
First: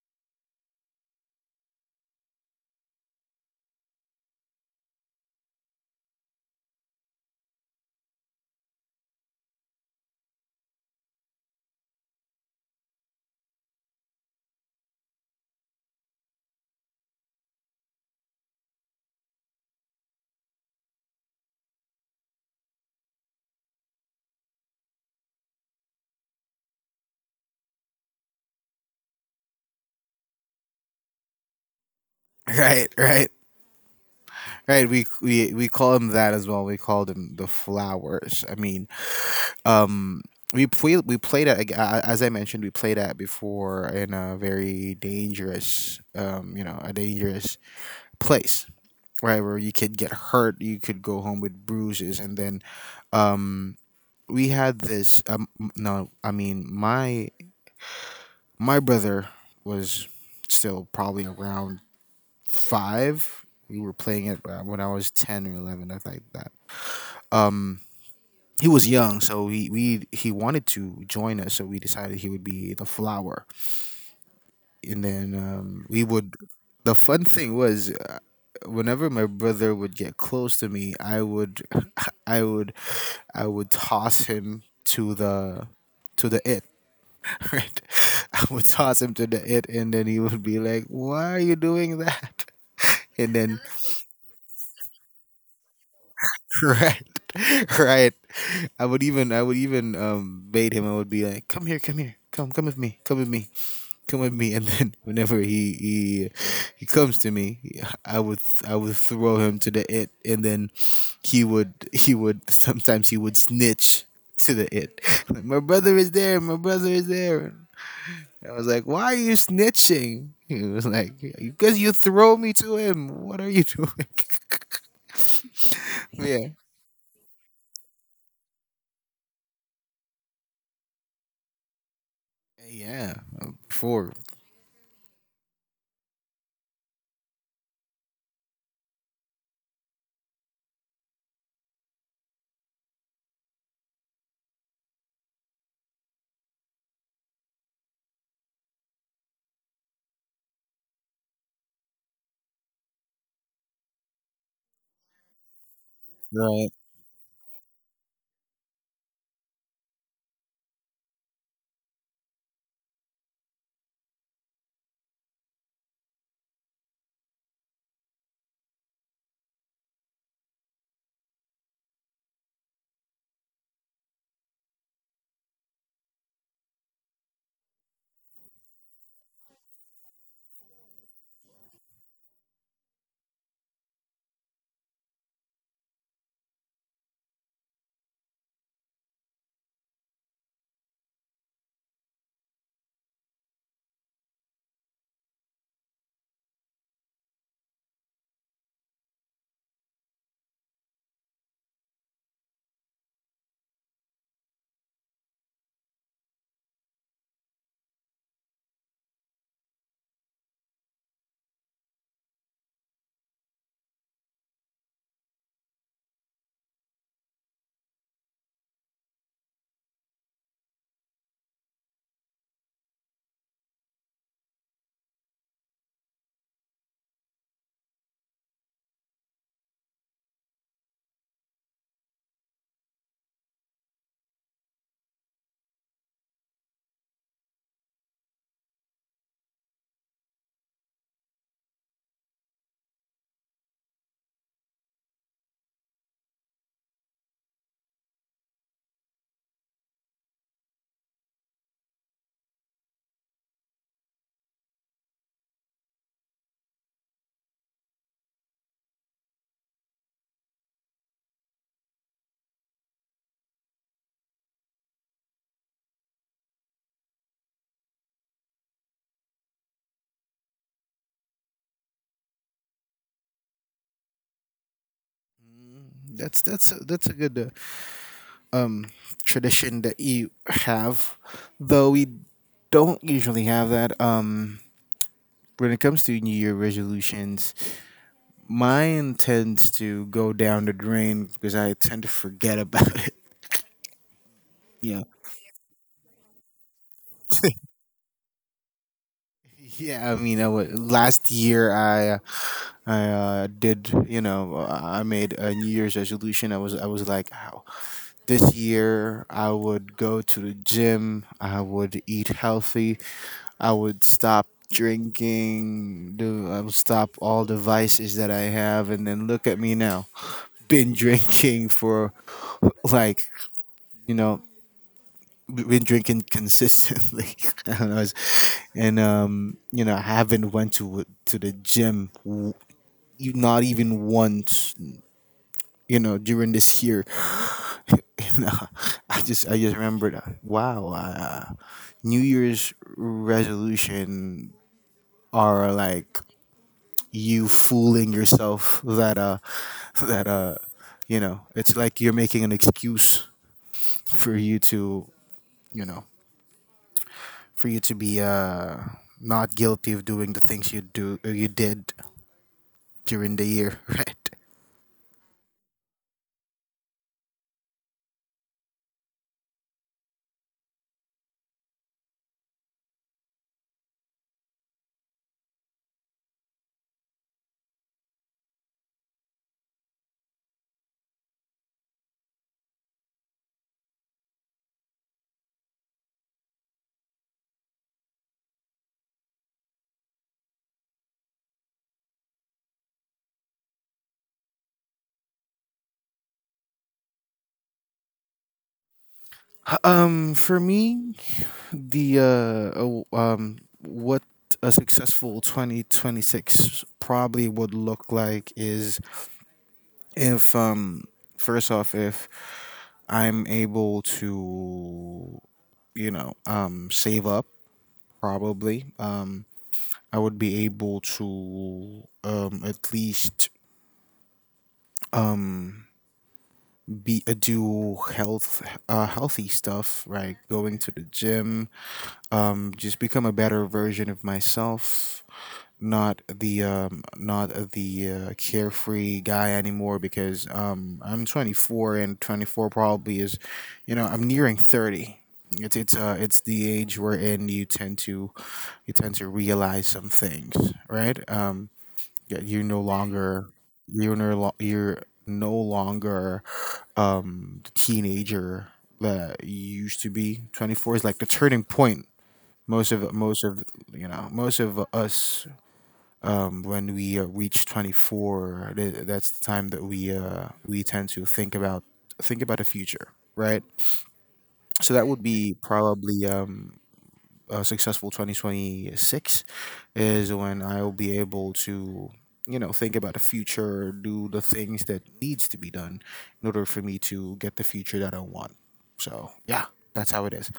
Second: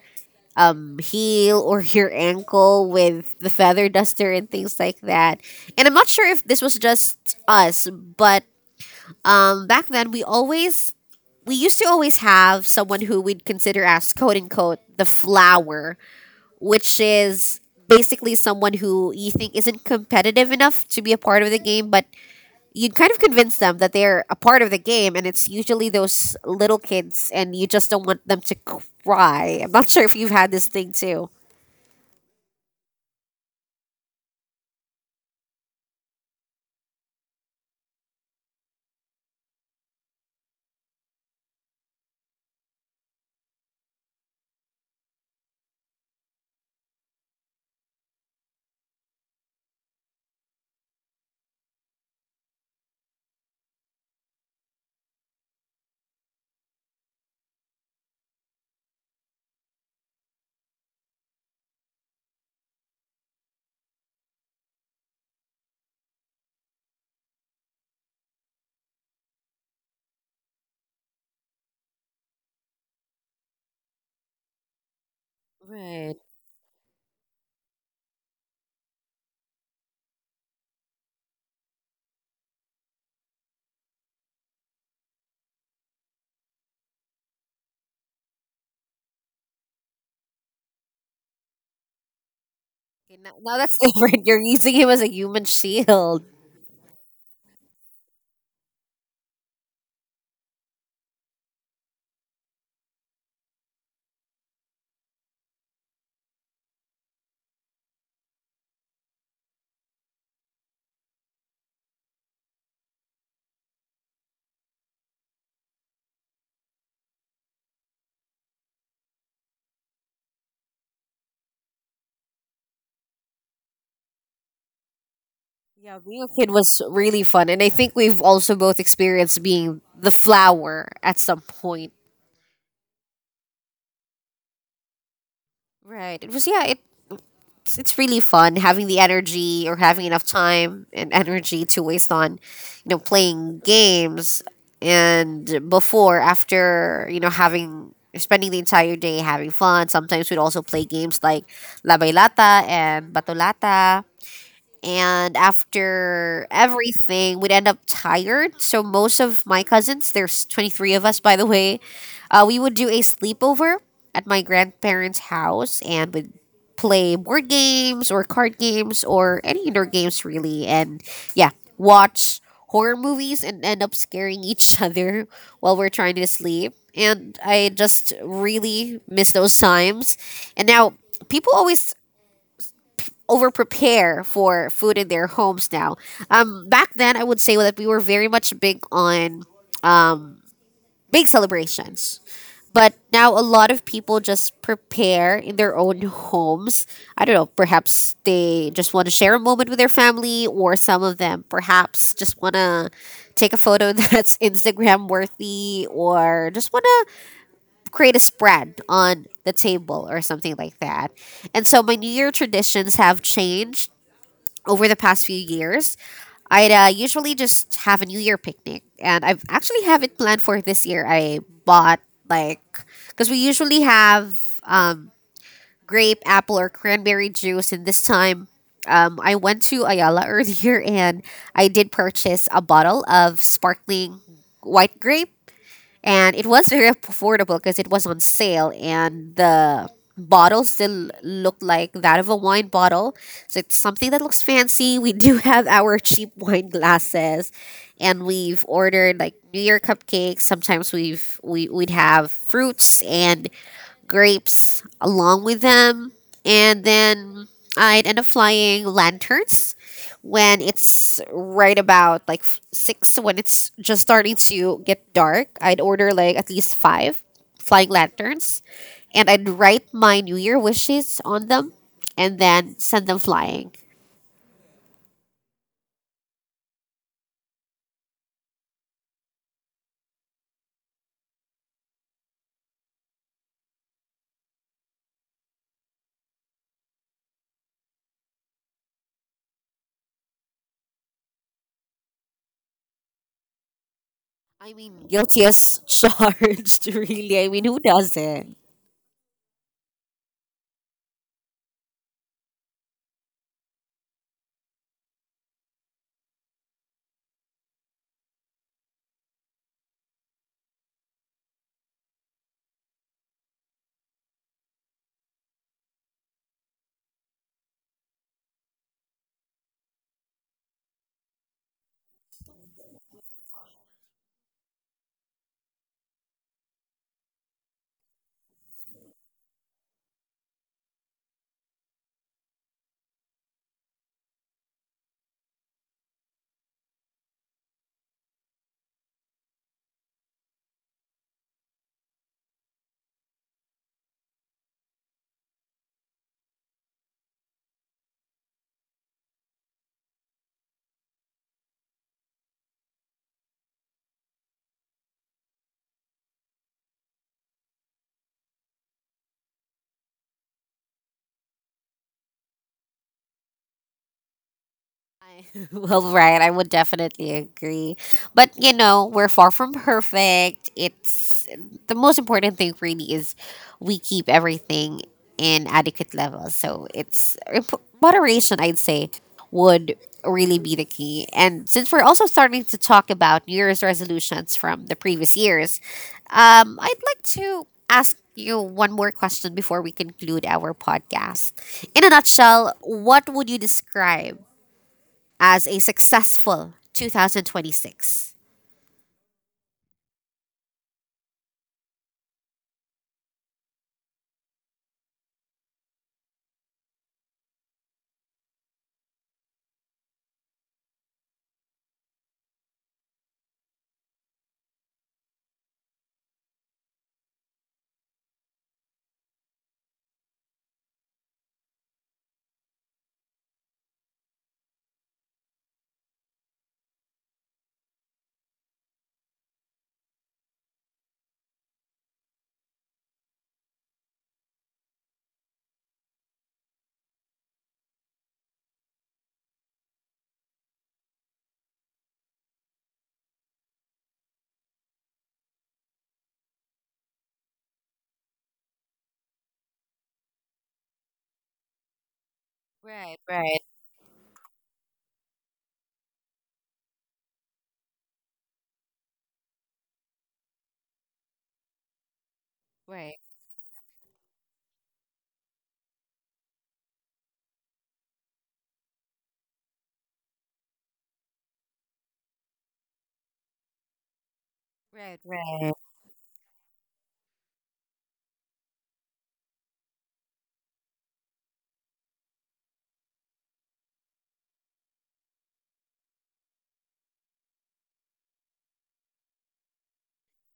Speaker 1: heel or your ankle with the feather duster, and things like that. And I'm not sure if this was just us, but back then, we always we used to always have someone who we'd consider as quote unquote the flower, which is basically someone who you think isn't competitive enough to be a part of the game, but you would kind of convince them that they're a part of the game, and it's usually those little kids, and you just don't want them to cry. I'm not sure if you've had this thing too.
Speaker 2: right, right, right. We call him that as well. We called him the flowers. I mean, um, we played it as I mentioned, we played at before in a very dangerous, a dangerous place, right, where you could get hurt, you could go home with bruises, and then, um, we had this no I mean my brother was still probably around 5. We were playing it when I was 10 or 11, I think. That um, he was young, so he wanted to join us, so we decided he would be the flower. And then um, we
Speaker 1: Right.
Speaker 2: would the fun thing was whenever my brother would get close to me, I would [laughs] I would I would toss him to the it. [laughs] Right? I would toss him to the it, and then he would be like, "Why are you doing that?" [laughs]
Speaker 1: Okay, now,
Speaker 2: And
Speaker 1: now
Speaker 2: then,
Speaker 1: that's [laughs] different. You're using him as a human shield.
Speaker 2: [laughs] right, [laughs] right. I would even bait him. I would be like, "Come here, come here, come with me, come with me." And then [laughs] whenever he comes to me, I would throw him to the it, and then he would snitch to the it. [laughs] Like, my brother is there. My brother is there. I was like, why are you snitching? He was like, because you throw me to him. What are you doing?
Speaker 1: Yeah,
Speaker 2: [laughs]
Speaker 1: being a
Speaker 2: Yeah,
Speaker 1: kid was really fun, and I think we've also both experienced being the flower at some point.
Speaker 2: yeah, sure.
Speaker 1: Right. It was, yeah. It's really fun having the energy or having enough time and energy to waste on, playing games and before after, having spending the entire day having fun. Sometimes we'd also play games like La Bailata and Batolata, and after
Speaker 2: Right.
Speaker 1: everything we'd end up tired. So most of my cousins, there's 23 of us by the way, we would do a sleepover at my grandparents house and would play board games or card games or any indoor games really, and yeah, watch horror movies and end up scaring each [laughs] other while we're trying to sleep. And I just really miss those times. And now people always over prepare for food in their homes now. Back then, I would say that we were very much big on big celebrations. But now a lot of people just prepare in their own homes. I don't know, perhaps they just want to share a moment with their family, or some of them perhaps just want to take a photo [laughs] that's Instagram worthy, or just want to create a spread on the table or something like that. And so my New Year traditions have changed over the past few years. I'd usually just have a New Year picnic, and I've actually have it planned for this year. I bought, like, because we usually have grape, apple, or cranberry juice, and this time I went to Ayala [laughs] earlier and I did purchase a bottle of sparkling white grape, and it was very affordable because it was on sale and the bottle still looked like that of a wine bottle, so it's something that looks fancy. We do [laughs] have our cheap wine glasses, and we've ordered like new year cupcakes. Sometimes we've we'd have fruits and grapes along with them. And then I'd end up flying lanterns when it's right about like six, so when it's just starting to get dark. I'd order like at least five flying lanterns, and I'd write my New Year wishes on them and then send them flying.
Speaker 2: That's a good um tradition that you have, though we don't usually have that. When it comes to New Year resolutions, mine tends to go down the drain because I tend to forget about [laughs] it.
Speaker 1: I
Speaker 2: Yeah.
Speaker 1: mean, guilty as [laughs] charged, really. I mean,
Speaker 2: [laughs]
Speaker 1: who does it?
Speaker 2: Yeah, I mean, last year I did, you know, I made a New Year's resolution. I was like, "Ow, this year I would go to the gym. I would eat healthy. I would stop drinking. Do I would stop all the vices that I have." And then look at me now, been drinking for like, you know, been drinking consistently. [laughs] I don't know, it's- and you know, I haven't went to the gym not even once, you know, during this year. [laughs] You know, I just remember that, wow, New Year's resolution are like you fooling yourself that [laughs] that you know, it's like you're making an excuse for you to, you know, for you to be not guilty of doing the things you did during the year. [laughs] Right.
Speaker 1: I, [laughs] well, right. I would definitely agree. But, you know, we're far from perfect. It's the most important thing, really, is we keep everything in adequate levels. So it's moderation, I'd say, would really be the key. And since we're also starting to talk about New Year's resolutions from the previous years, I'd like to ask you one more question before we conclude our podcast. In a nutshell, what would you describe as a successful 2026?
Speaker 2: Um, for me, The oh, what a successful 2026 probably would look like is if um, first off, if I'm able to, you know, um, save up, probably, I would be able to at least be do healthy stuff, right? Going to the gym, just become a better version of myself. Not the not the carefree guy anymore because I'm 24, and 24 probably is, you know, I'm nearing 30. It's the age wherein you tend to realize some things, right? Yeah, you're no
Speaker 1: Right,
Speaker 2: longer
Speaker 1: right,
Speaker 2: you're no longer the teenager that you used to be. 24 is like the turning point.
Speaker 1: right,
Speaker 2: Most of, you know, most of us um, when we reach 24, that's the time that we tend to think about the future, right? So that would
Speaker 1: right,
Speaker 2: be
Speaker 1: right.
Speaker 2: probably a successful 2026 is when I'll be able to, you know, think about the future, do the things that needs to be done in order for me to get the future that I want. So, yeah, that's how it is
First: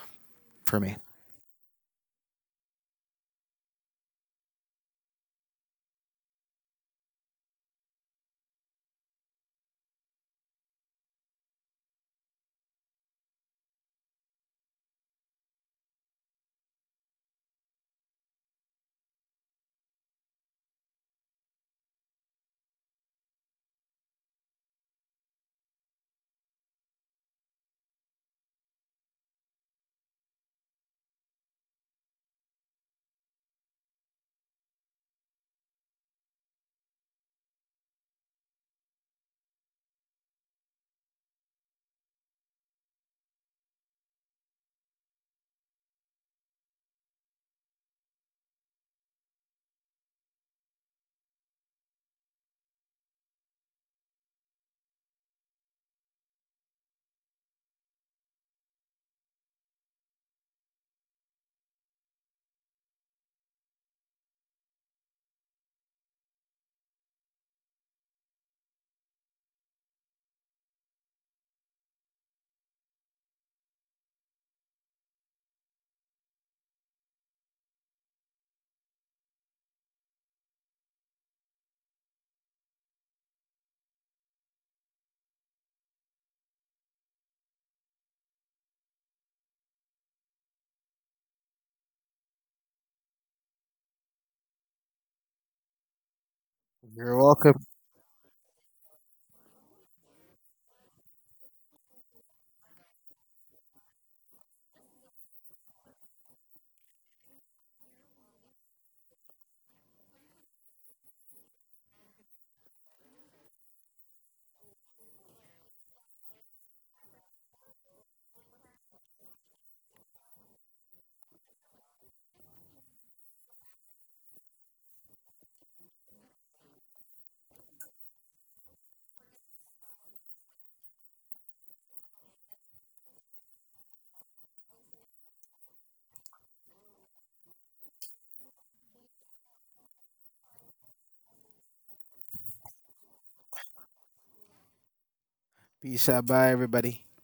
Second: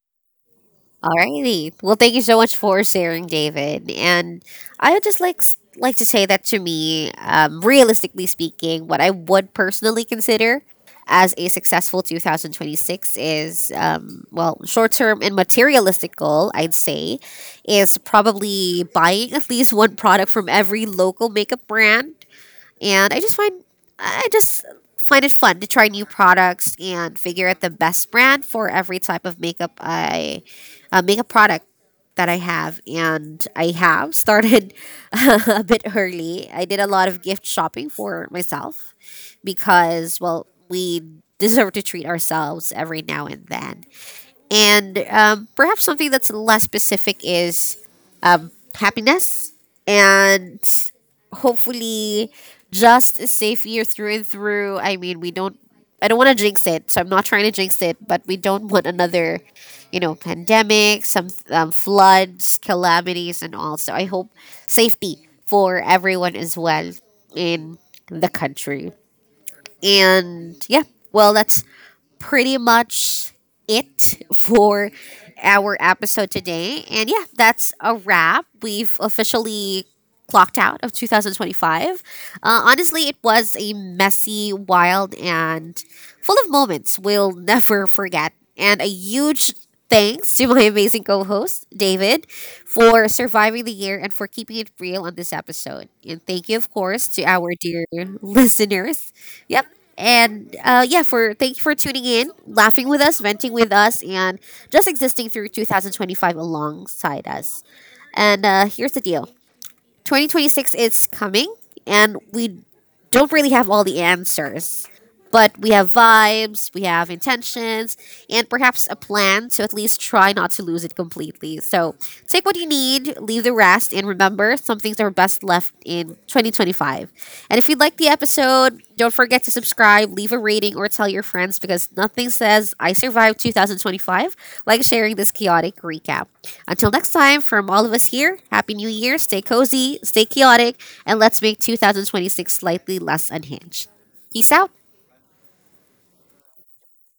Speaker 2: for me.
Speaker 1: Alrighty. Well, thank you so much for sharing, David. And I would just like like to say that to me, realistically speaking, what I would personally consider as a successful 2026 is, well, short term and materialistic goal, I'd say, is probably buying at least one product from every local makeup brand. And I just find, I just find it fun to try new products and figure out the best brand for every type of makeup I makeup product that I have. And I have started [laughs] a bit early. I did a lot of gift shopping for myself because, well, we deserve to treat ourselves every now and then. And perhaps something that's less specific is happiness and, hopefully, just a safe year through and through. I mean, we don't I don't want to jinx it, so I'm not trying to jinx it, but we don't want another, you know, pandemic, some floods, calamities, and all. So I hope safety for everyone as well in the country. And yeah, well, that's pretty much it for our episode today. And yeah, that's a wrap. We've officially clocked out of 2025. Honestly, it was a messy, wild, and full of moments we'll [laughs] never forget. And a huge thanks to my amazing co host, David, for surviving the year and for keeping it real on this episode. And thank you, of course,
Speaker 2: You're
Speaker 1: to our
Speaker 2: welcome.
Speaker 1: dear listeners. Yep. And yeah, for thank you for tuning in, laughing with us, venting with us, and just existing through 2025 alongside us. And here's the deal: 2026 is coming, and we don't really have all the answers. But we have vibes, we have intentions, and perhaps a plan to at least try not to lose it completely. So take what you need, leave the rest, and remember some things are best left in 2025. And if you like the episode, don't forget to subscribe, leave a rating, or tell your friends, because nothing says I survived 2025 like sharing this chaotic recap. Until next time, from all of us here, Happy New Year, stay cozy, stay chaotic, and let's make 2026 slightly less unhinged. Peace out.
Speaker 2: Peace out. Bye, everybody.